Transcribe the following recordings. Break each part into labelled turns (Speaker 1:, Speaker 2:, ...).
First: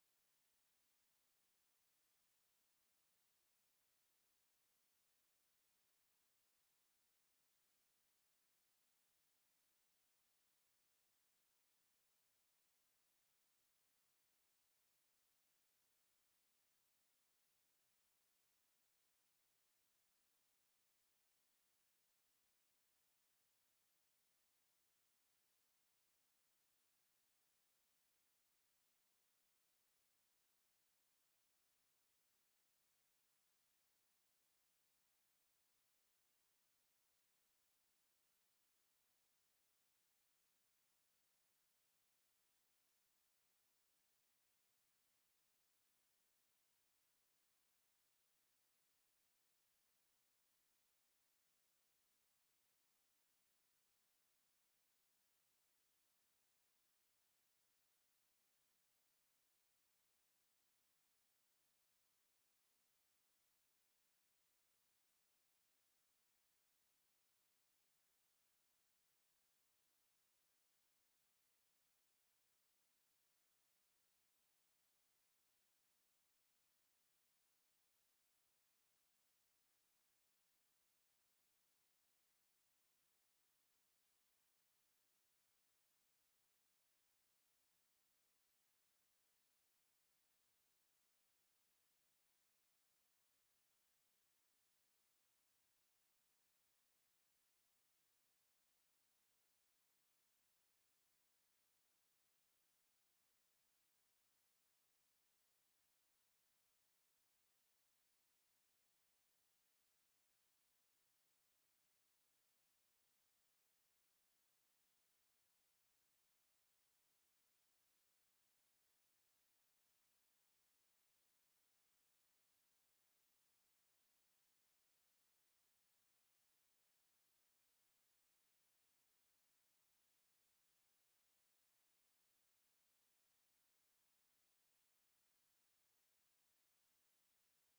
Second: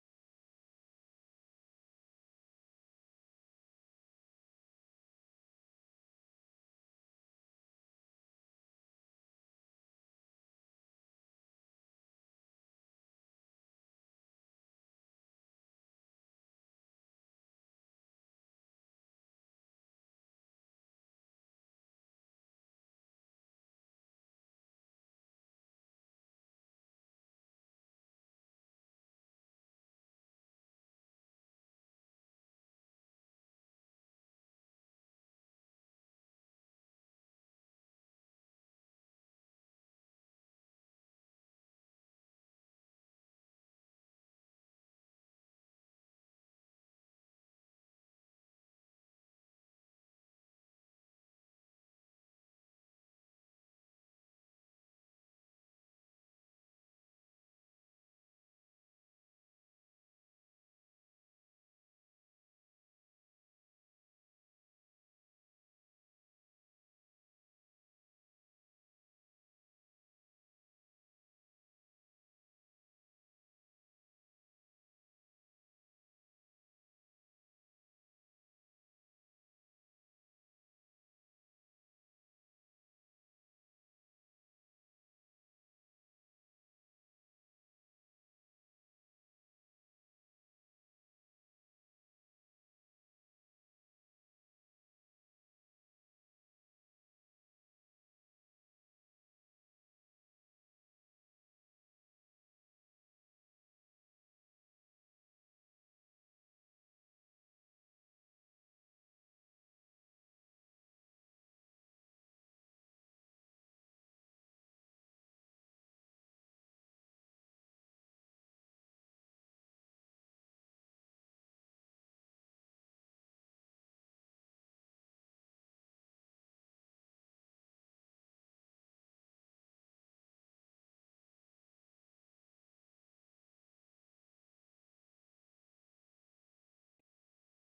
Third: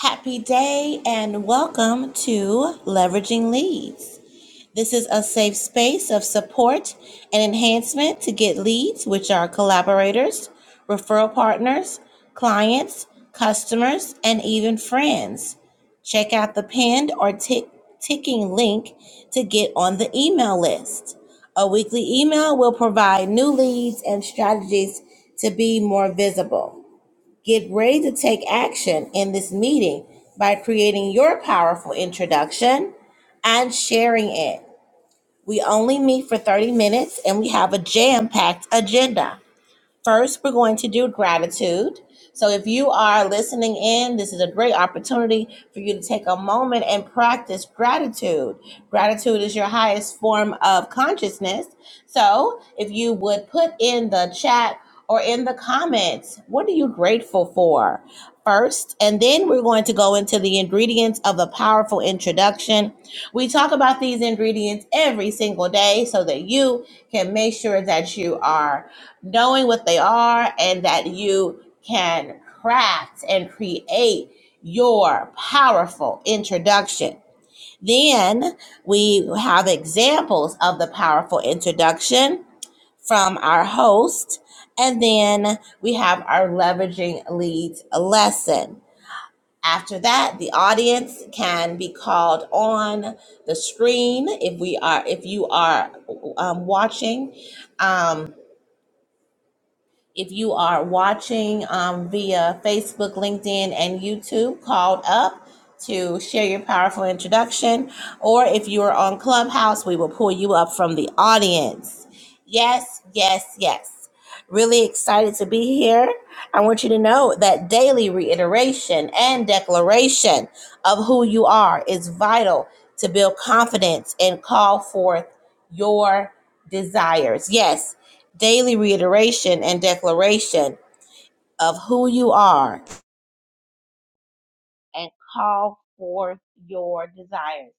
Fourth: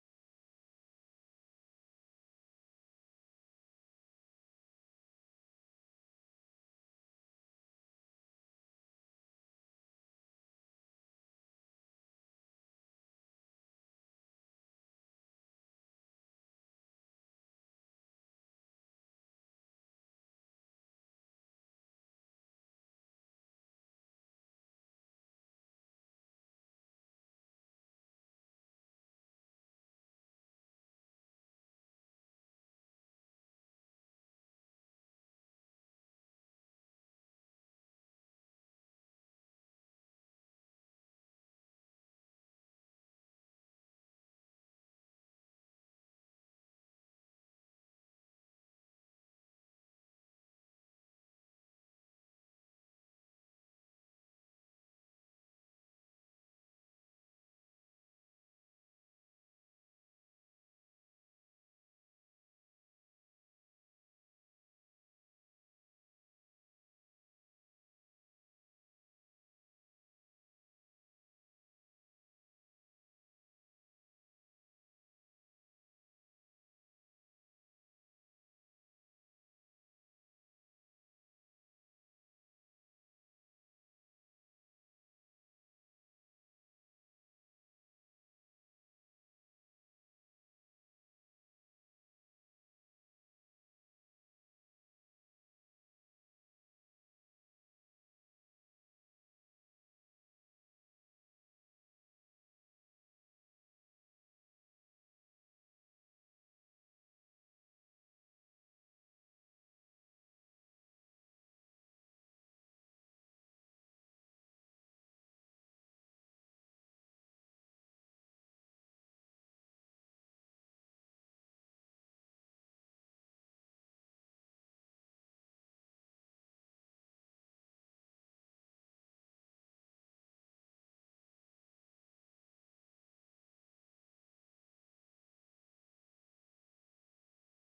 Speaker 1: Happy day and welcome to Leveraging Leads. This is a safe space of support and enhancement to get leads, which are collaborators, referral partners, clients, customers, and even friends. Check out the pinned or tick, ticking link to get on the email list. A weekly email will provide new leads and strategies to be more visible. Get ready to take action in this meeting by creating your powerful introduction and sharing it. We only meet for 30 minutes and we have a jam packed agenda. First, we're going to do gratitude. So, if you are listening in, this is a great opportunity for you to take a moment and practice gratitude. Gratitude is your highest form of consciousness. So, if you would put in the chat or in the comments, what are you grateful for first? And then we're going to go into the ingredients of a powerful introduction. We talk about these ingredients every single day so that you can make sure that you are knowing what they are and that you can craft and create your powerful introduction. Then we have examples of the powerful introduction from our host. And then we have our leveraging leads lesson. After that, the audience can be called on the screen if we are if you are um, watching Um, If you are watching um, via Facebook, LinkedIn, and YouTube, called up to share your powerful introduction. Or if you are on Clubhouse, we will pull you up from the audience. Yes, yes, yes. Really excited to be here. I want you to know that daily reiteration and declaration of who you are is vital to build confidence and call forth your desires. Yes, daily reiteration and declaration of who you are and call forth your desires.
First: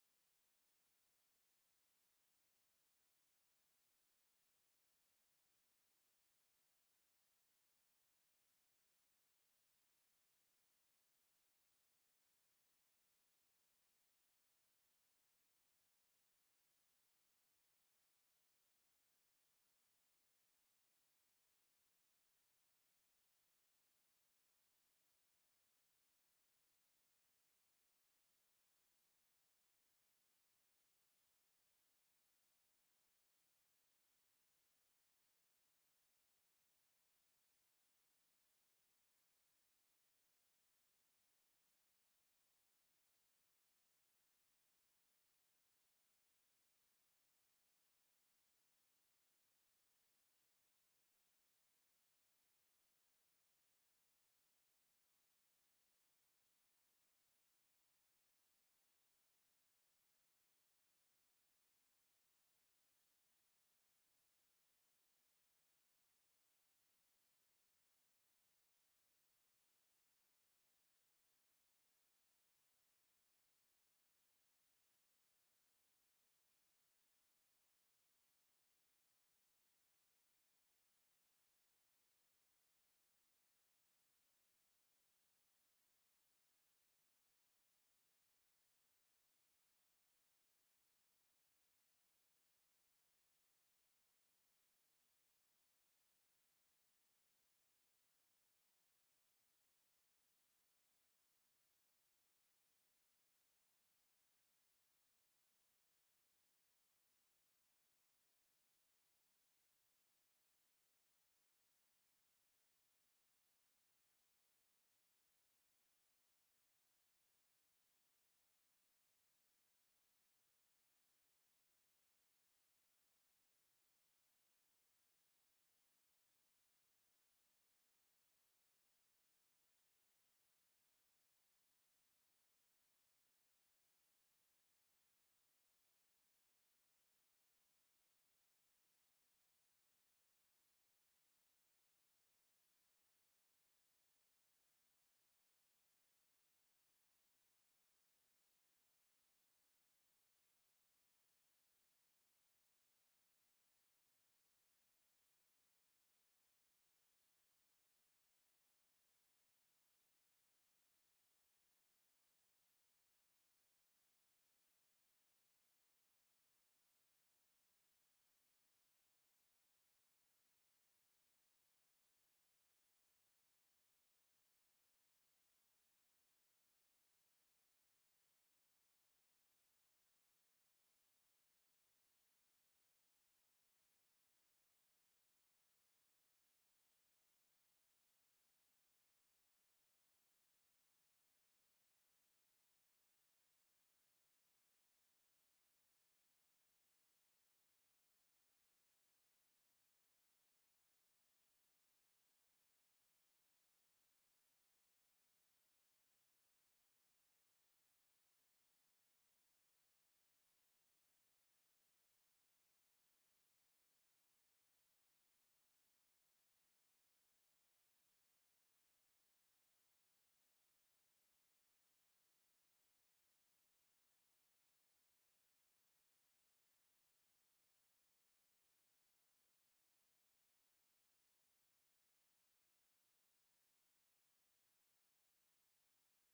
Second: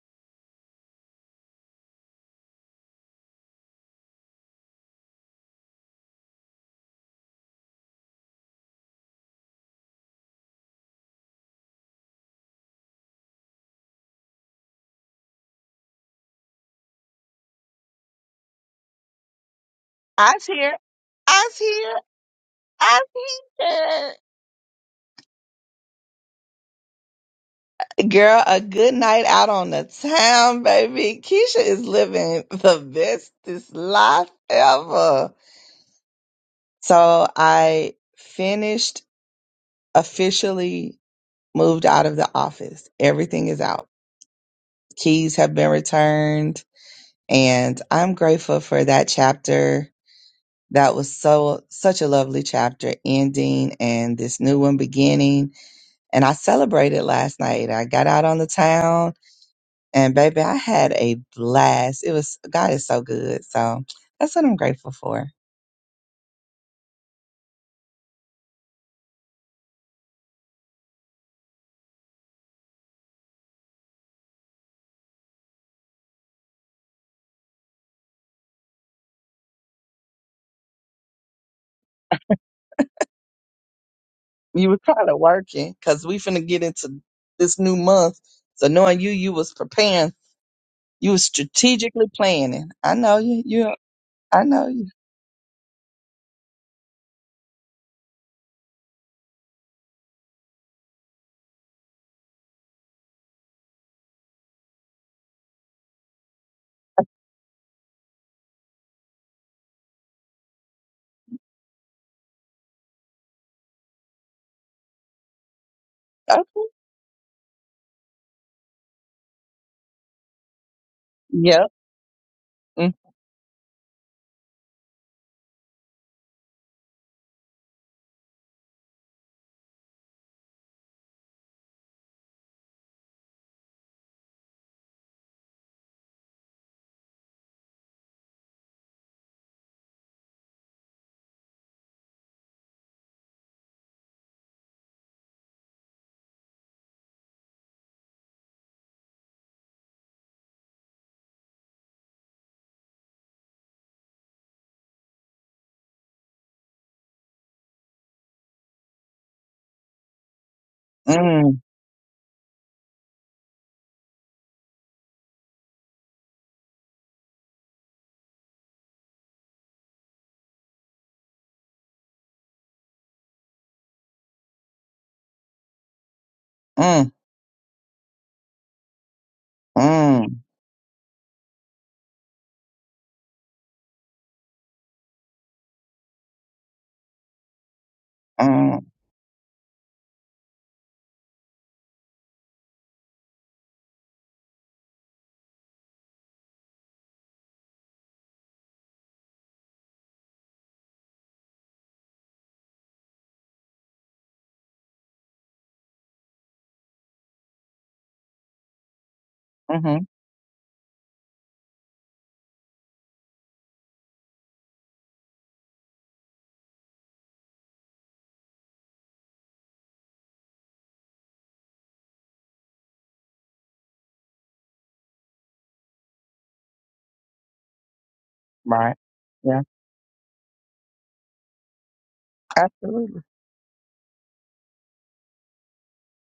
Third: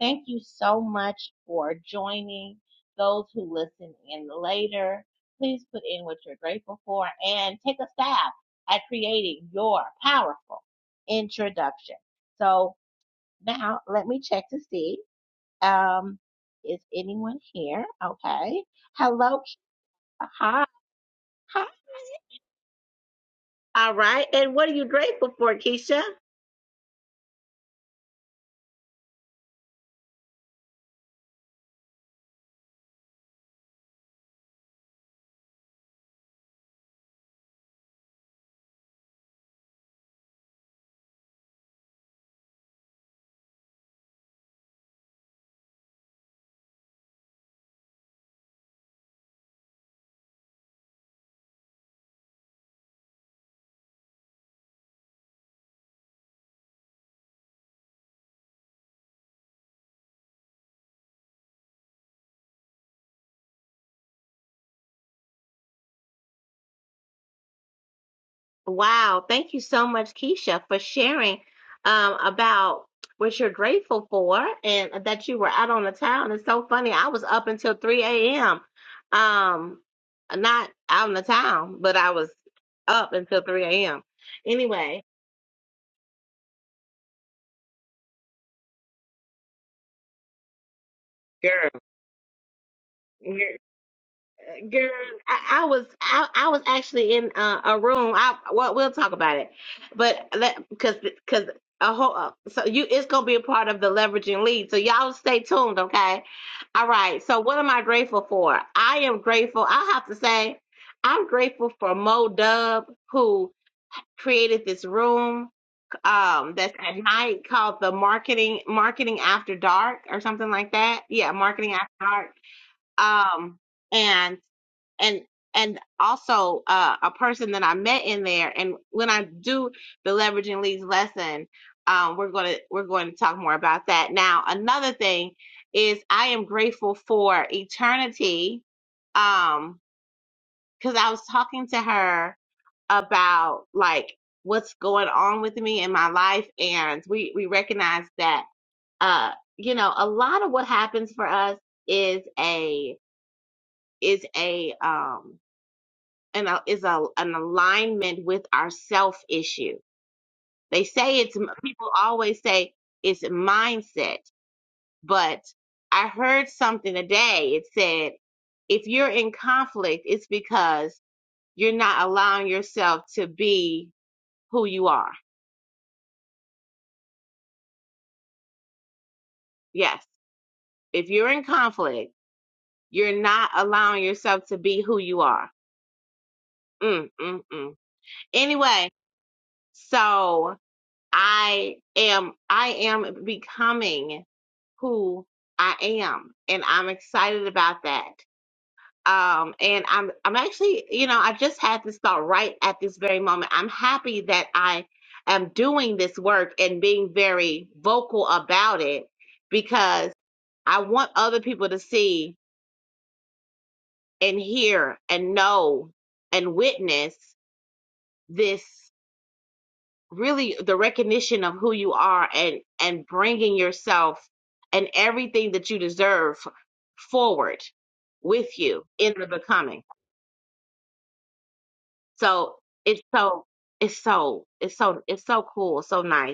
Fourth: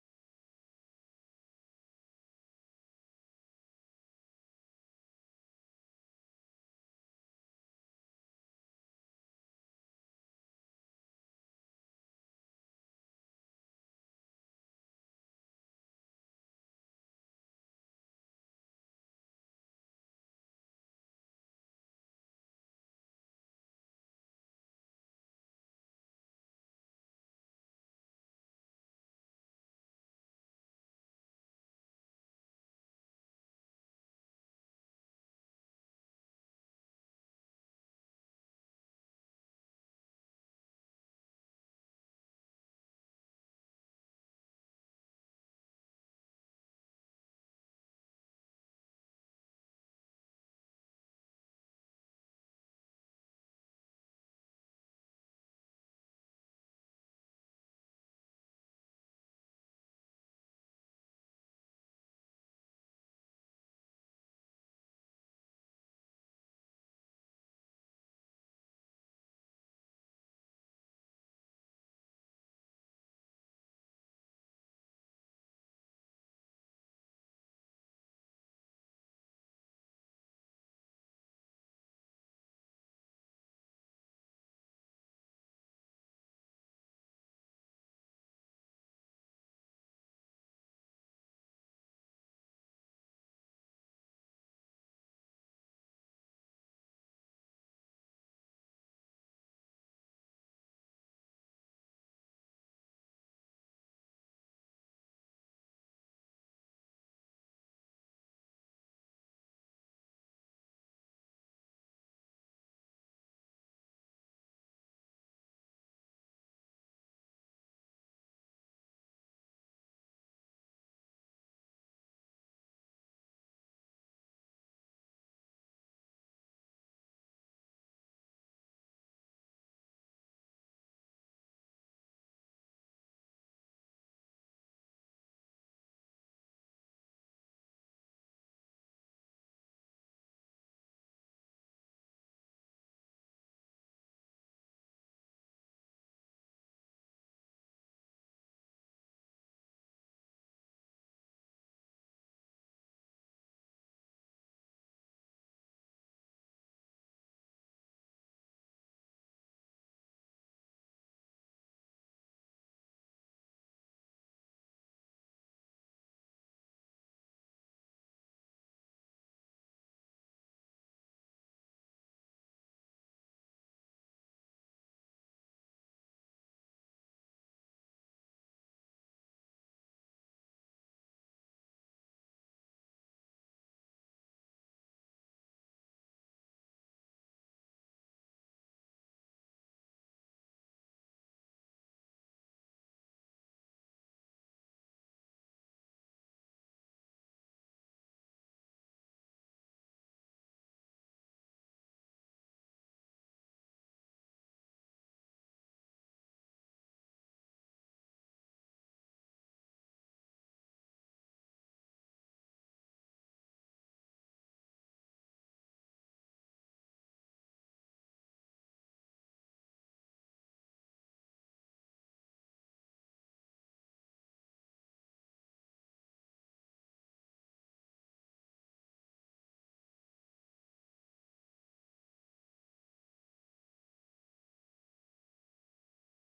Speaker 1: Thank you so much for joining those who listen in later. Please put in what you're grateful for and take a stab at creating your powerful introduction. So now let me check to see. Um, is anyone here? Okay. Hello.
Speaker 2: I's
Speaker 1: Hi.
Speaker 2: here. I's
Speaker 1: Hi.
Speaker 2: here. I's
Speaker 1: All
Speaker 2: here.
Speaker 1: right. And what are you grateful for, Keisha?
Speaker 2: Girl, a good night out on the town, baby. Keisha is living the bestest life ever. So I finished officially moved out of the office. Everything is out. Keys have been returned and I'm grateful for that chapter. That was so such a lovely chapter ending and this new one beginning and I celebrated last night. I got out on the town and baby, I had a blast. It was God is so good. So that's what I'm grateful for.
Speaker 1: Wow. Thank you so much, Keisha, for sharing um, about what you're grateful for and that you were out on the town. It's so funny. I was up until 3 a.m. Um, not out in the town, but I was up until 3 a.m.
Speaker 2: You were
Speaker 1: Anyway,
Speaker 2: kind of working because we finna get into this new month. So knowing you, you was preparing, you was
Speaker 1: girl.
Speaker 2: strategically planning. I know you. You. I know you.
Speaker 1: Girl, I, I was I, I was actually in uh, a room. I well, we'll talk about it, but because because a whole uh, so you it's gonna be a part of the leveraging lead. So y'all stay tuned, okay? All right. So what am I grateful for? I am grateful. I have to say, I'm grateful for Mo Dub who created this room
Speaker 2: Okay.
Speaker 1: um that's at night called the marketing marketing after dark or something like that. Yeah,
Speaker 2: Yep.
Speaker 1: marketing after dark.
Speaker 2: Mm,
Speaker 1: Um and and also uh, a person that I met in there. And when I do the leveraging leads lesson, um, we're gonna we're going to talk more about that. Now, another thing is I am grateful for eternity, um, because I was talking to her about like what's going on with me in my life, and we we recognize that uh, you know, a lot of what happens for us is a is a um an is a an alignment with our self issue. They say it's
Speaker 2: mm,
Speaker 1: people always say it's mindset, but I heard something today. It said if you're in conflict, it's because you're not allowing yourself to be who you are.
Speaker 2: mm,
Speaker 1: Yes,
Speaker 2: mm,
Speaker 1: if you're in conflict, you're not allowing yourself to be who you are. Mm, mm, mm.
Speaker 2: mm,
Speaker 1: Anyway, so I am I am becoming who I am, and I'm excited about that. Um, and I'm I'm actually, you know, I just had this thought right at this very moment. I'm happy that I am doing this work and being very vocal about it
Speaker 2: mm-hmm.
Speaker 1: because I want other people to see and hear and know and witness this really the recognition of who you are and and bringing yourself and everything that you deserve forward with you
Speaker 2: Right.
Speaker 1: in the
Speaker 2: Yeah.
Speaker 1: becoming so it's
Speaker 2: Absolutely.
Speaker 1: so it's so it's so it's so cool so nice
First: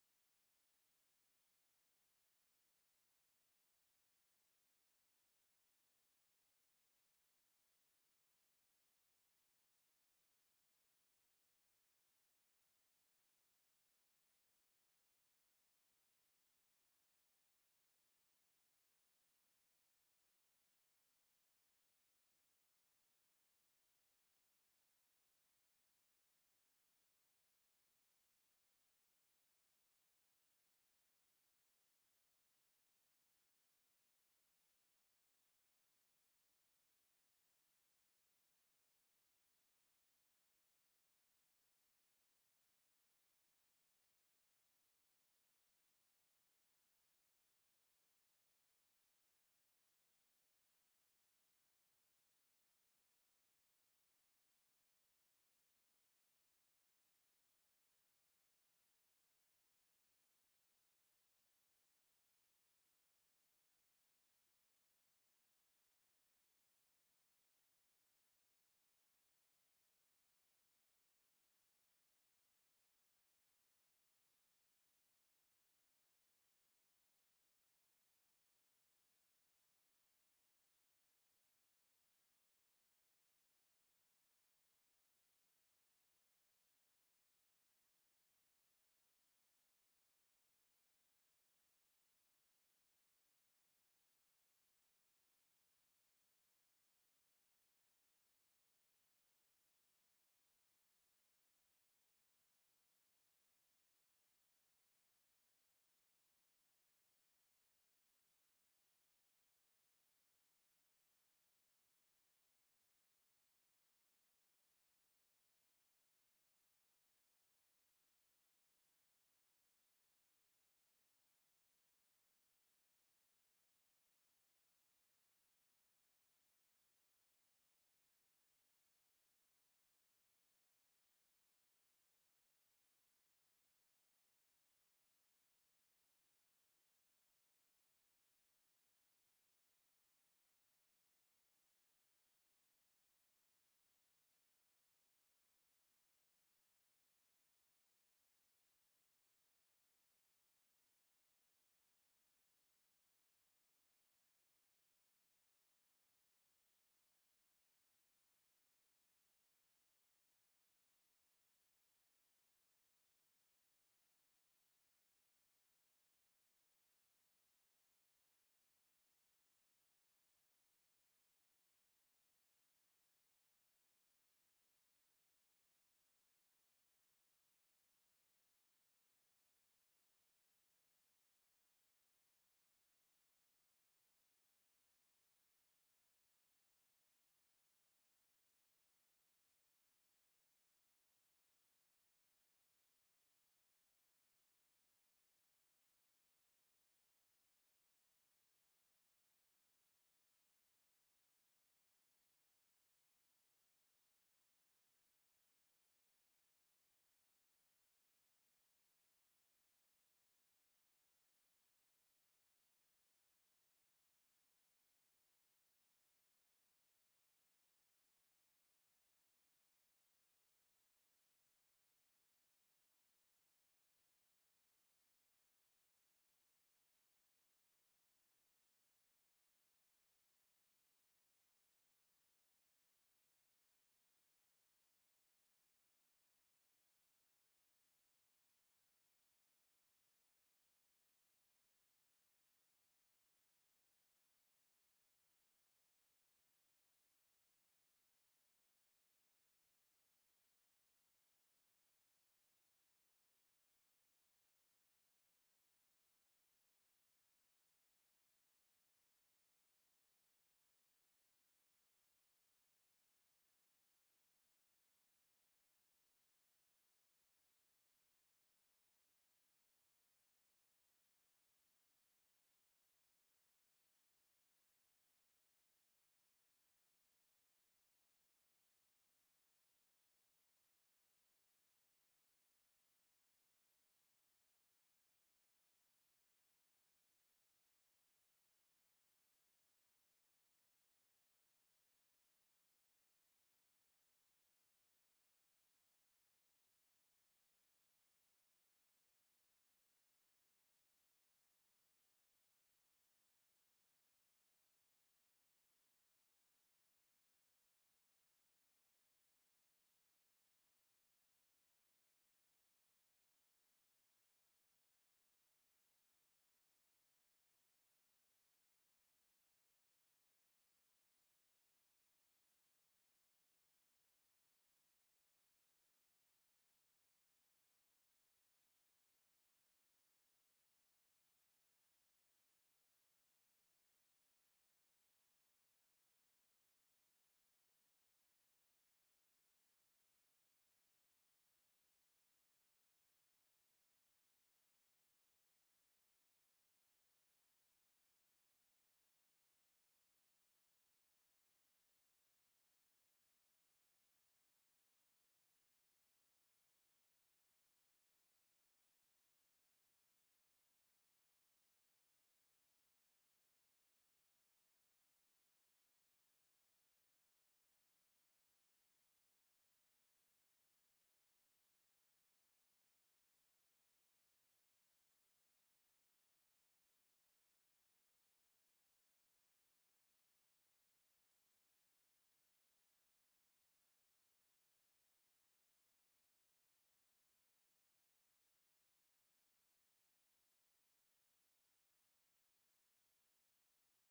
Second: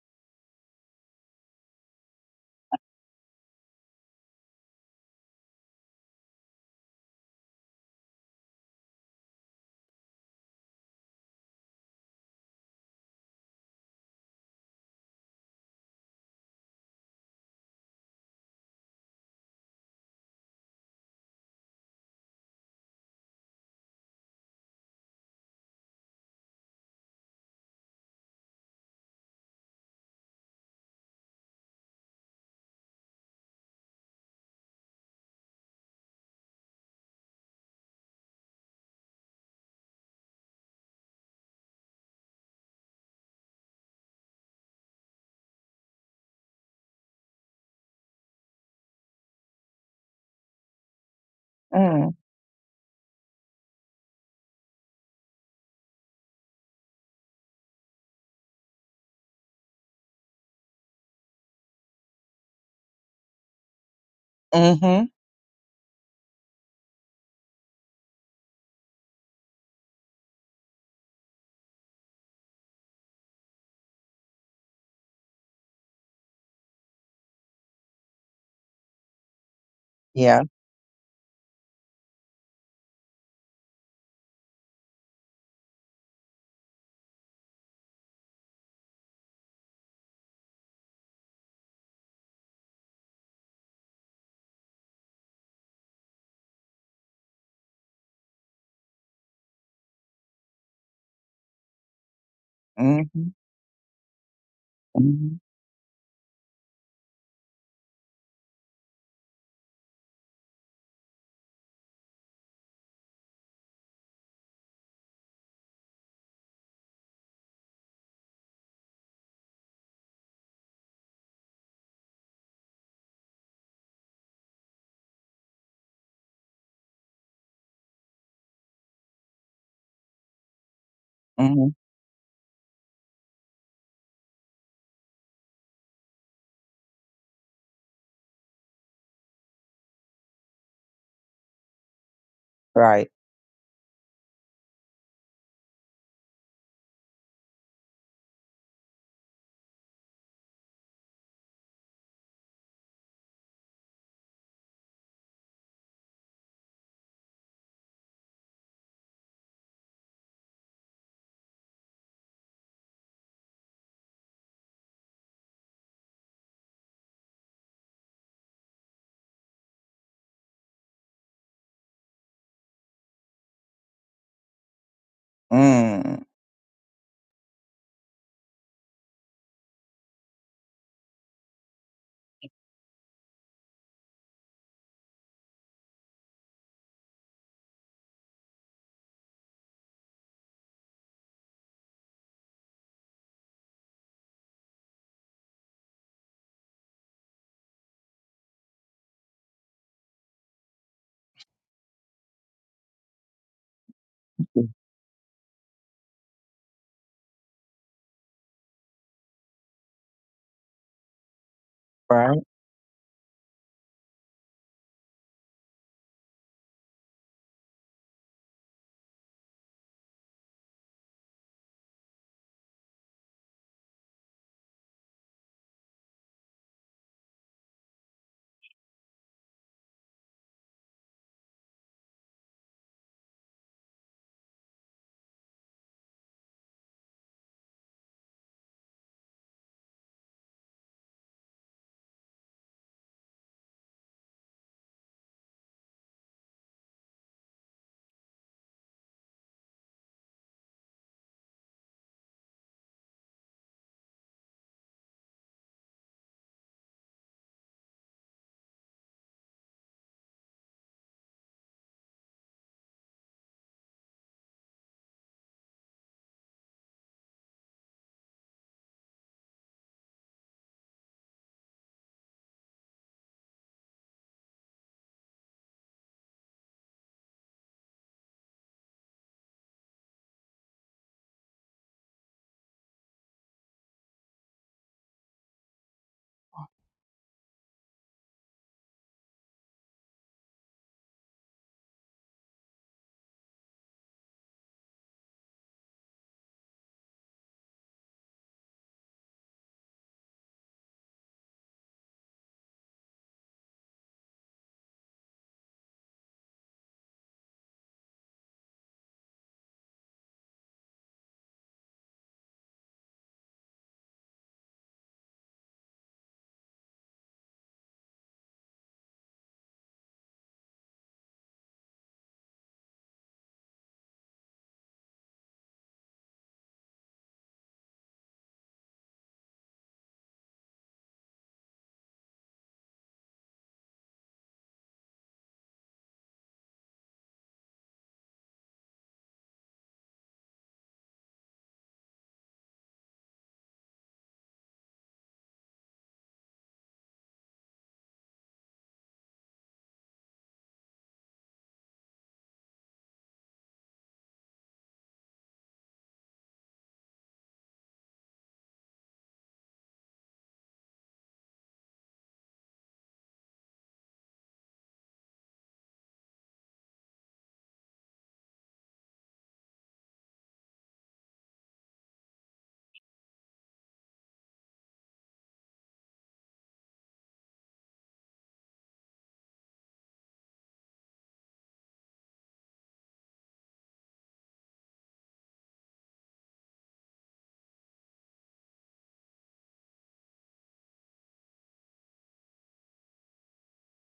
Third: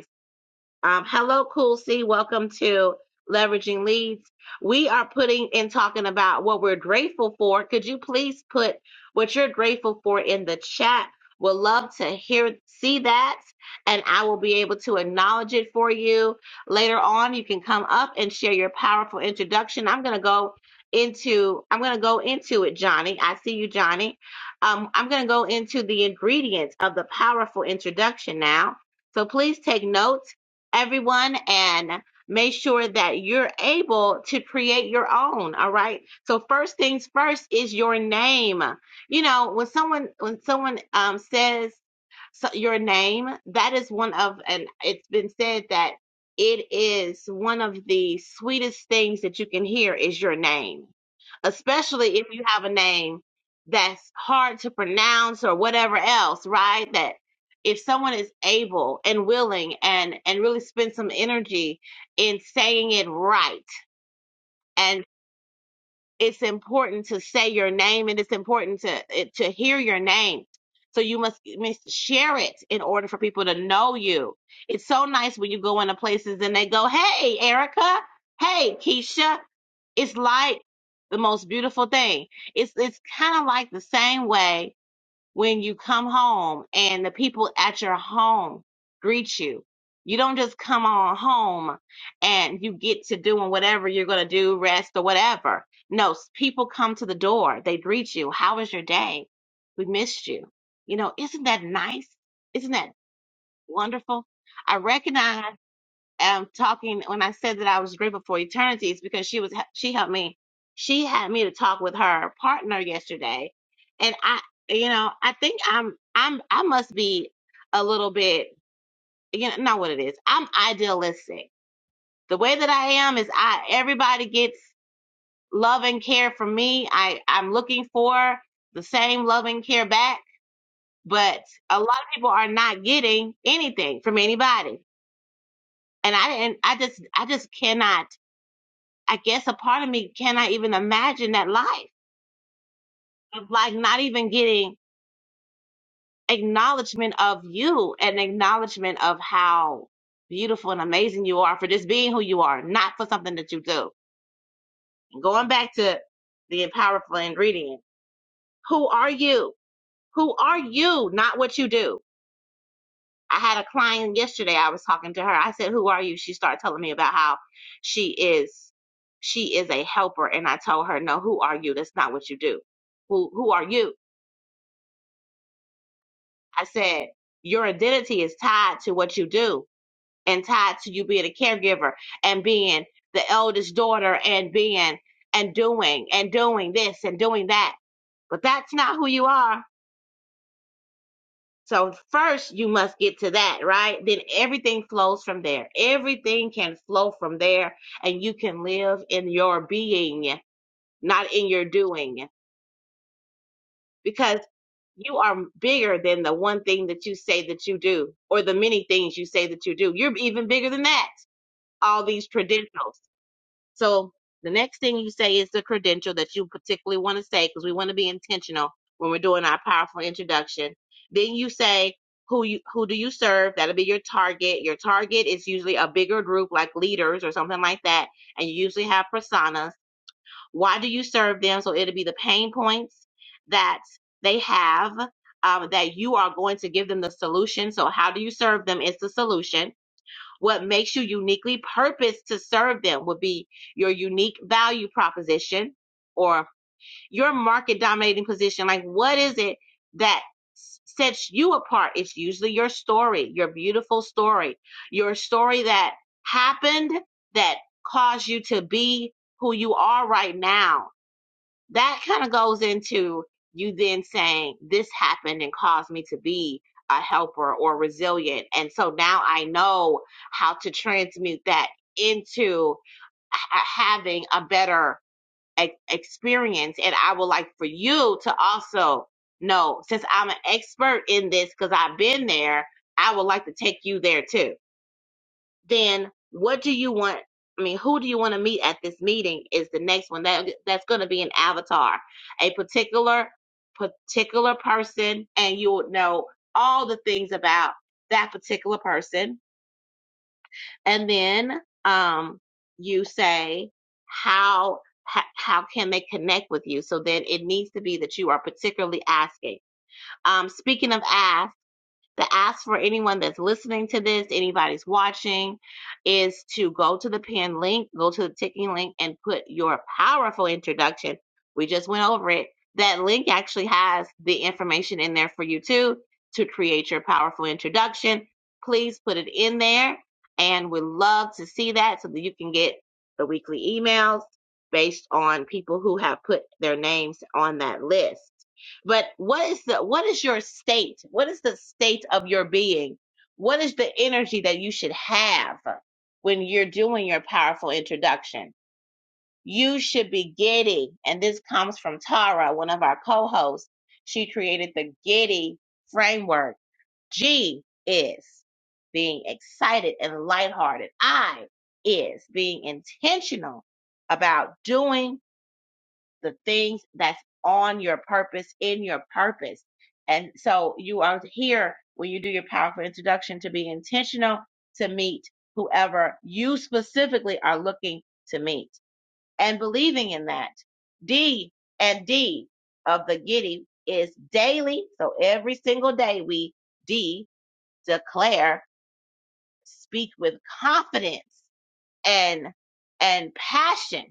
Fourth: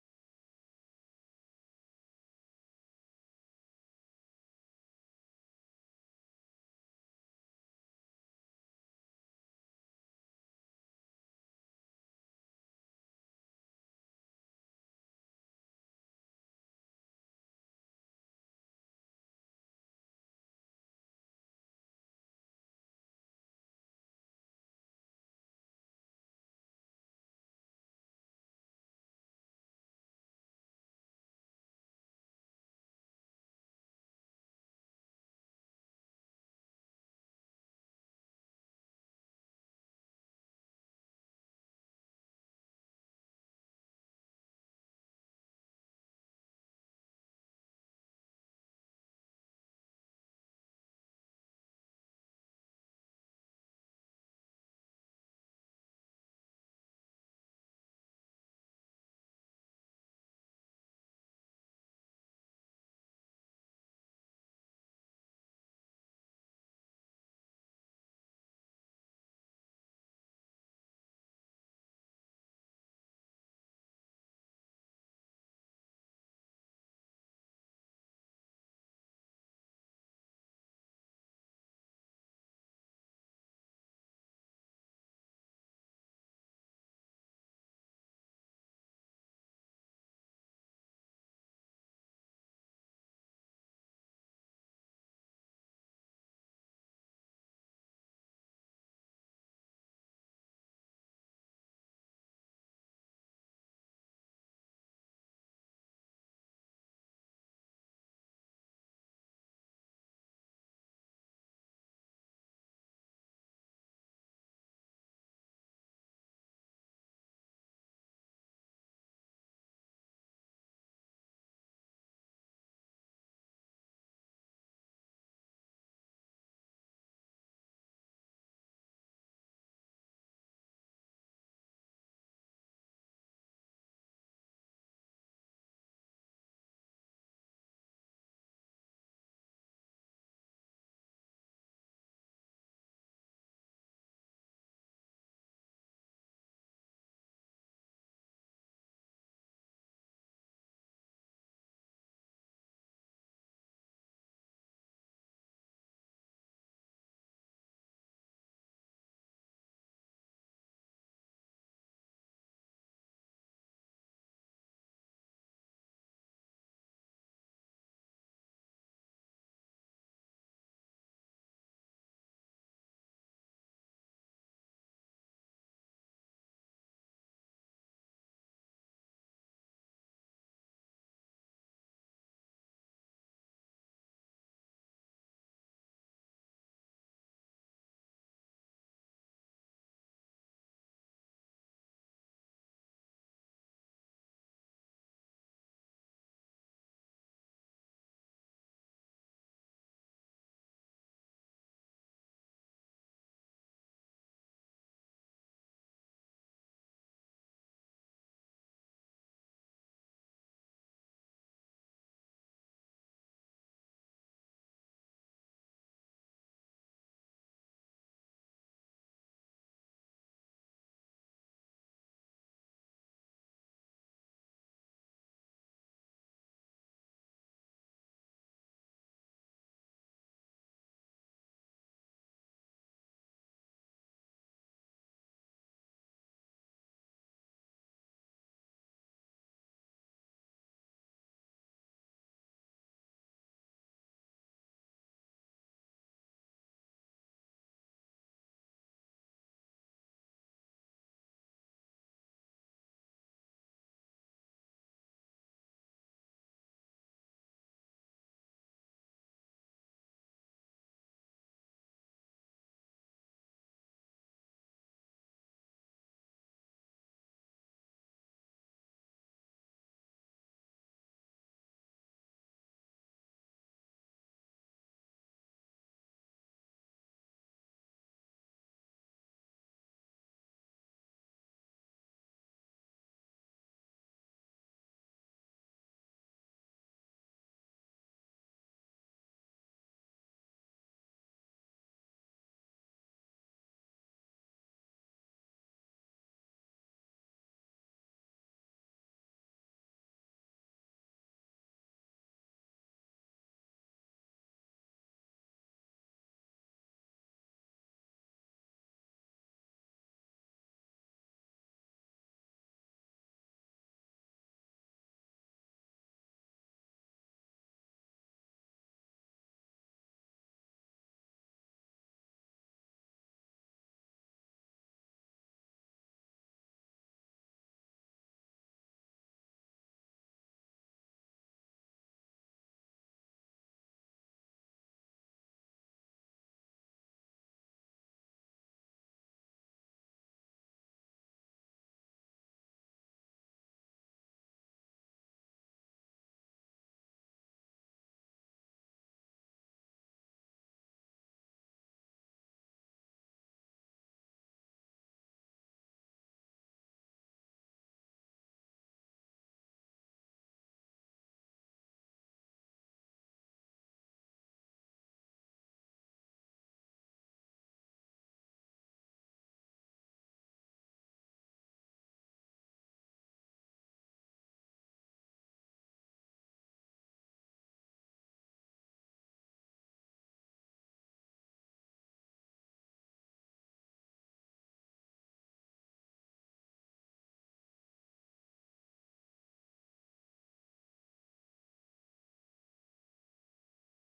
Speaker 1: um, hello, Cool C. Welcome to Leveraging Leads. We are putting and talking about what we're grateful for. Could you please put what you're grateful for in the chat? we Would love to hear, see that, and I will be able to acknowledge it for you. Later on, you can come up and share your powerful introduction. I'm going to go into I'm going to go into it, Johnny. I see you, Johnny. Um, I'm going to go into the ingredients of the powerful introduction now. So please take notes everyone and make sure that you're able to create your own all right so first things first is your name you know when someone when someone um says so your name that is one of and it's been said that it is one of the sweetest things that you can hear is your name
Speaker 2: Mm,
Speaker 1: especially if you have a name that's hard to pronounce or whatever else right that if someone is able and willing and and really spend some energy in saying it right and
Speaker 2: mm-hmm.
Speaker 1: it's important to say your name and it's important to it- to hear your name so you must, must share it in order for people to know you it's so nice when you go into places and they go hey erica hey keisha it's
Speaker 2: Yeah.
Speaker 1: like the most beautiful thing it's it's kind of like the same way when you come home and the people at your home greet you. You don't just come on home and you get to doing whatever you're going to do, rest or whatever. No, s- people come to the door. They greet you. How was your day? We missed you. You know, isn't that nice? Isn't that
Speaker 2: Mm-hmm.
Speaker 1: wonderful? I
Speaker 2: Mm-hmm.
Speaker 1: recognize um talking when I said that I was grateful for eternity is because she was she helped me she had me to talk with her partner yesterday and I you know I think I'm I'm I must be a little bit you know not what it is I'm idealistic the way that I am is I everybody gets love and care from me I I'm looking for the same love and care back but
Speaker 2: Mm-hmm.
Speaker 1: a lot of people are not getting anything from anybody and I didn't I just I just cannot I guess a part of me cannot even imagine that life
Speaker 2: Right.
Speaker 1: of like not even getting acknowledgement of you and acknowledgement of how beautiful and amazing you are for just being who you are, not for something that you do. Going back to the powerful ingredient, who are you? Who are you? Not what you do. I had a client yesterday. I was talking to her. I said, "Who are you?" She started telling me about how she is she is a helper, and I told her, "No, who are you? That's not what you do. Who who are you?"
Speaker 2: Mm.
Speaker 1: I said, your identity is tied to what you do and tied to you being a caregiver and being the eldest daughter and being and doing and doing this and doing that. But that's not who you are. So first you must get to that, right? Then everything flows from there. Everything can flow from there and you can live in your being, not in your doing. because you are bigger than the one thing that you say that you do or the many things you say that you do. You're even bigger than that, all these
Speaker 2: Right?
Speaker 1: credentials. So the next thing you say is the credential that you particularly want to say because we want to be intentional when we're doing our powerful introduction. Then you say who you who do you serve? That'll be your target. Your target is usually a bigger group like leaders or something like that, and you usually have personas why do you serve them? So it'll be the pain points that they have um, that you are going to give them the solution. So, how do you serve them is the solution. What makes you uniquely purposed to serve them would be your unique value proposition or your market dominating position. Like, what is it that sets you apart? It's usually your story, your beautiful story, your story that happened that caused you to be who you are right now that kind of goes into you then saying this happened and caused me to be a helper or resilient and so now i know how to transmute that into ha- having a better e- experience and i would like for you to also know since i'm an expert in this because i've been there i would like to take you there too then what do you want? I mean, who do you want to meet at this meeting is the next one. That that's going to be an avatar, a particular particular person, and you will know all the things about that particular person. And then um, you say how ho- how can they connect with you? So then it needs to be that you are particularly asking. Um, speaking of ask the ask for anyone that's listening to this, anybody's watching, is to go to the pin link, go to the ticking link, and put your powerful introduction. We just went over it. That link actually has the information in there for you too to create your powerful introduction. Please put it in there, and we'd love to see that so that you can get the weekly emails based on people who have put their names on that list but what is the what is your state what is the state of your being what is the energy that you should have when you're doing your powerful introduction you should be giddy and this comes from tara one of our co-hosts she created the giddy framework g is being excited and lighthearted i is being intentional about doing the things that's on your purpose, in your purpose. And so you are here when you do your powerful introduction to be intentional to meet whoever you specifically are looking to meet and believing in that. D and D of the giddy is daily. So every single day we D declare, speak with confidence and and passion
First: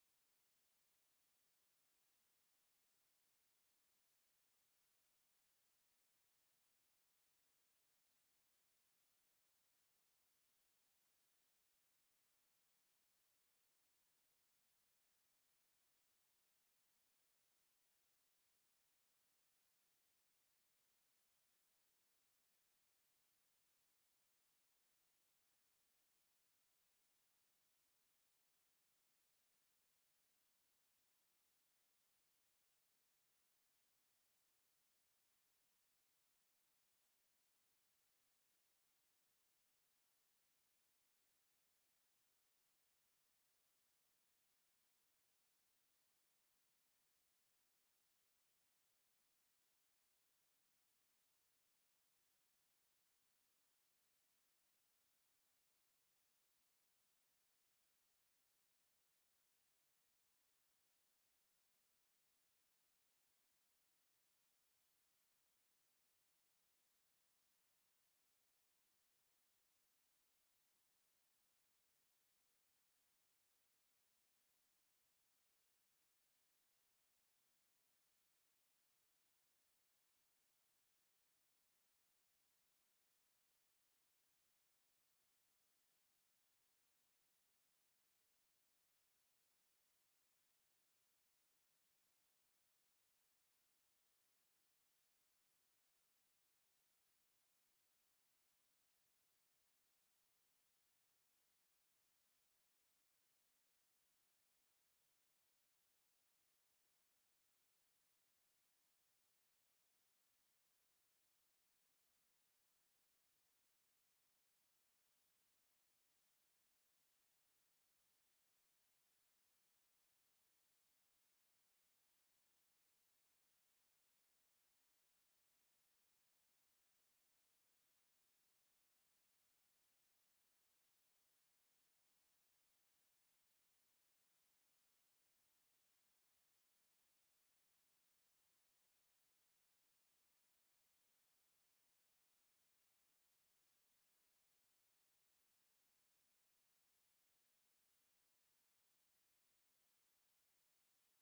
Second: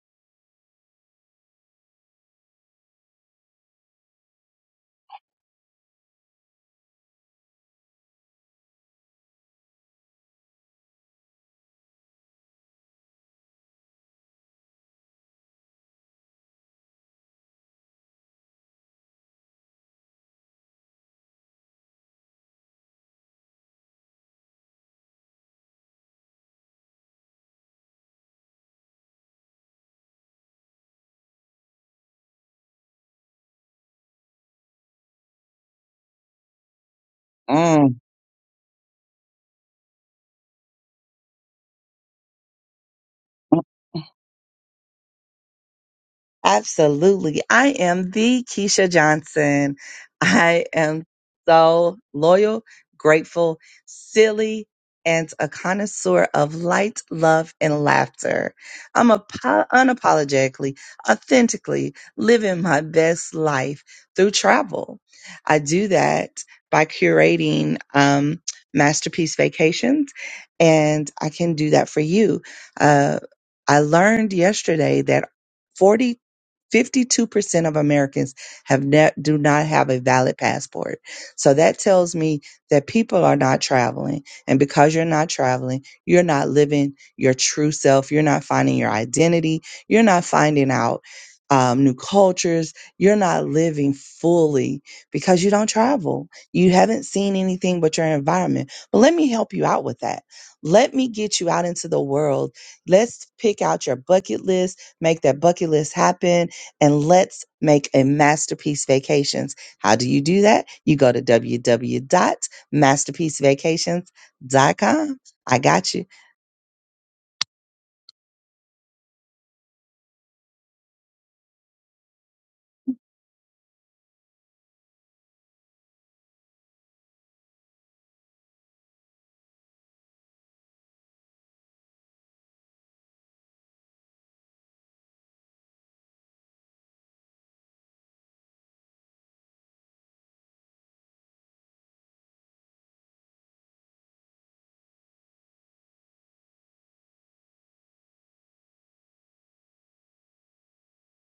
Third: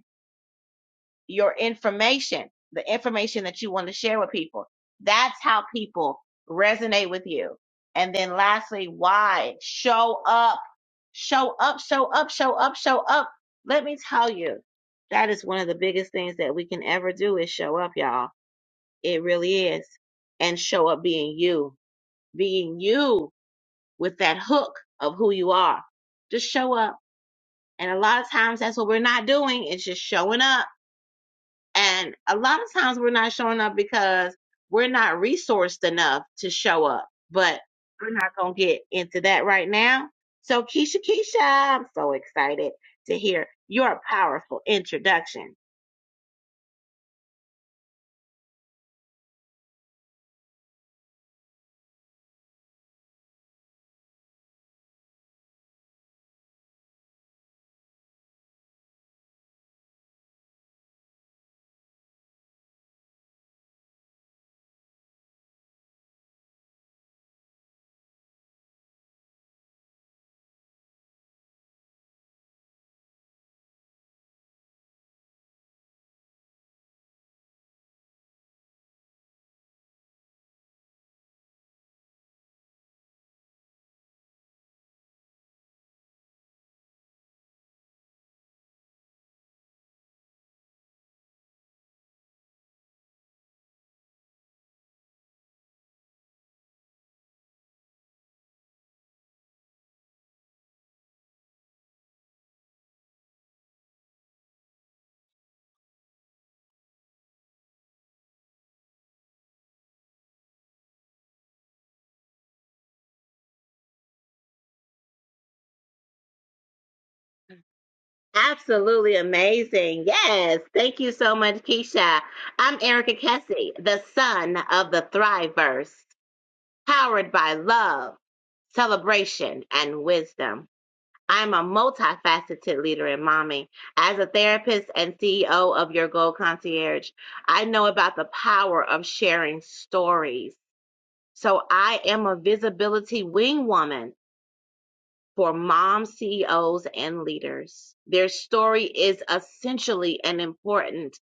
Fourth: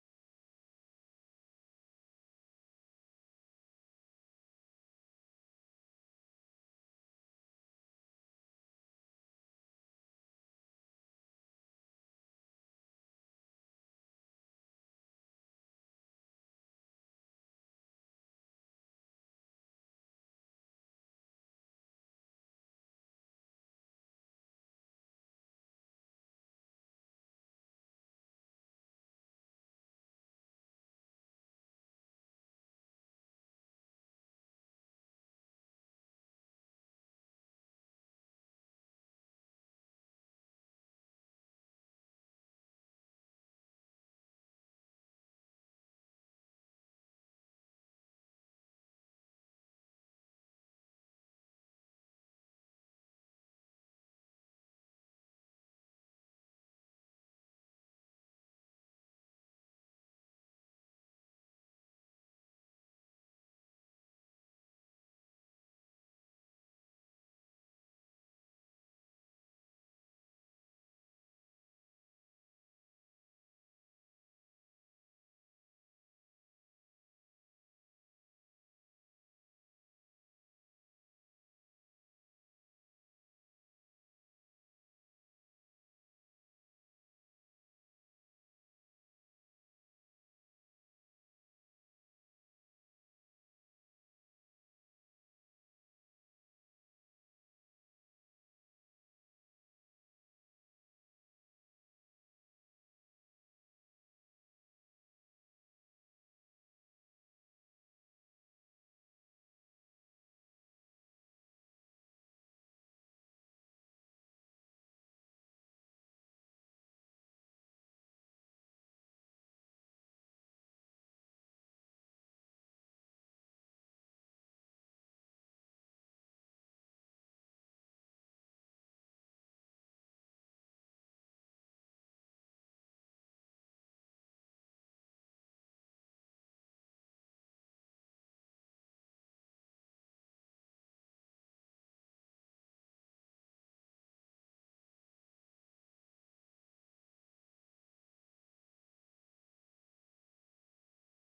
Speaker 1: your information, the information that you want to share with people. That's how people resonate with you. And then lastly, why show up, show up, show up, show up, show up. Let me tell you, that is one of the biggest things that we can ever do is show up, y'all. It really is. And show up being you, being you with that hook of who you are. Just show up. And a lot of times that's what we're not doing. It's just showing up and a lot of times we're not showing up because we're not resourced enough to show up. But
Speaker 2: Mm.
Speaker 1: we're not going to get into that right now. So, Keisha, Keisha, I'm so excited to hear your powerful introduction.
Speaker 2: Absolutely. I am the Keisha Johnson. I am so loyal, grateful, silly, and a connoisseur of light, love, and laughter. I'm a po- unapologetically, authentically living my best life through travel. I do that by curating um, masterpiece vacations, and I can do that for you. Uh, I learned yesterday that 40 52% of Americans have ne- do not have a valid passport. So that tells me that people are not traveling. And because you're not traveling, you're not living your true self. You're not finding your identity. You're not finding out um, new cultures. You're not living fully because you don't travel. You haven't seen anything but your environment. But let me help you out with that. Let me get you out into the world. Let's pick out your bucket list, make that bucket list happen and let's make a masterpiece vacations. How do you do that? You go to www.masterpiecevacations.com. I got you.
Speaker 1: Absolutely amazing. Yes. Thank you so much, Keisha. I'm Erica Kessie, the son of the Thriverse, powered by love, celebration, and wisdom. I'm a multifaceted leader and mommy. As a therapist and CEO of Your Goal Concierge, I know about the power of sharing stories. So I am a visibility wing woman for mom CEOs and leaders. Their story is essentially an important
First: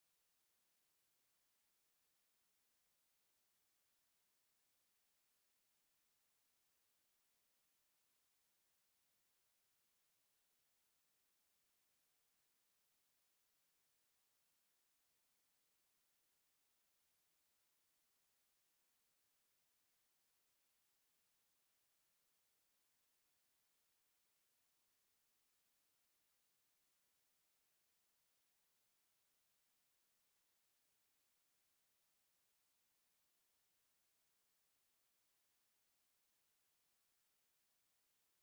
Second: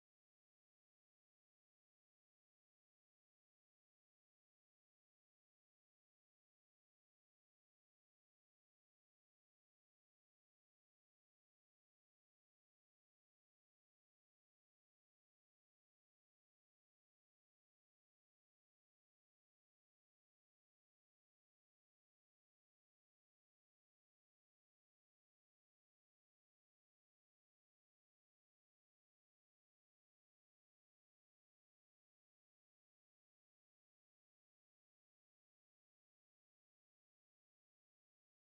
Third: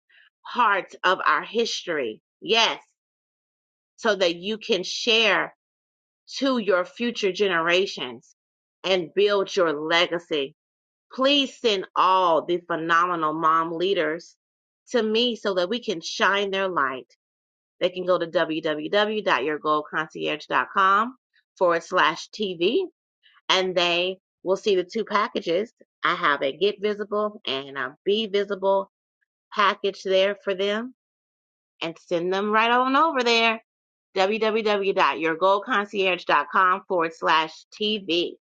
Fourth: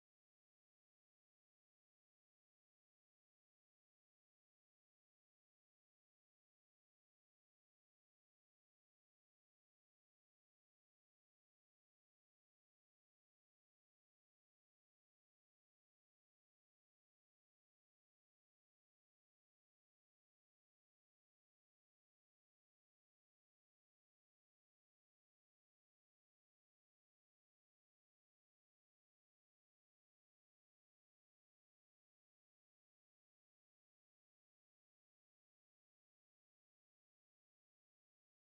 Speaker 1: part of our history. Yes, so that you can share to your future generations and build your legacy. Please send all the phenomenal mom leaders to me so that we can shine their light. They can go to www.yourgoalconcierge.com forward slash TV and they will see the two packages. I have a get visible and a be visible package there for them and send them right on over there. www.yourgoalconcierge.com forward slash TV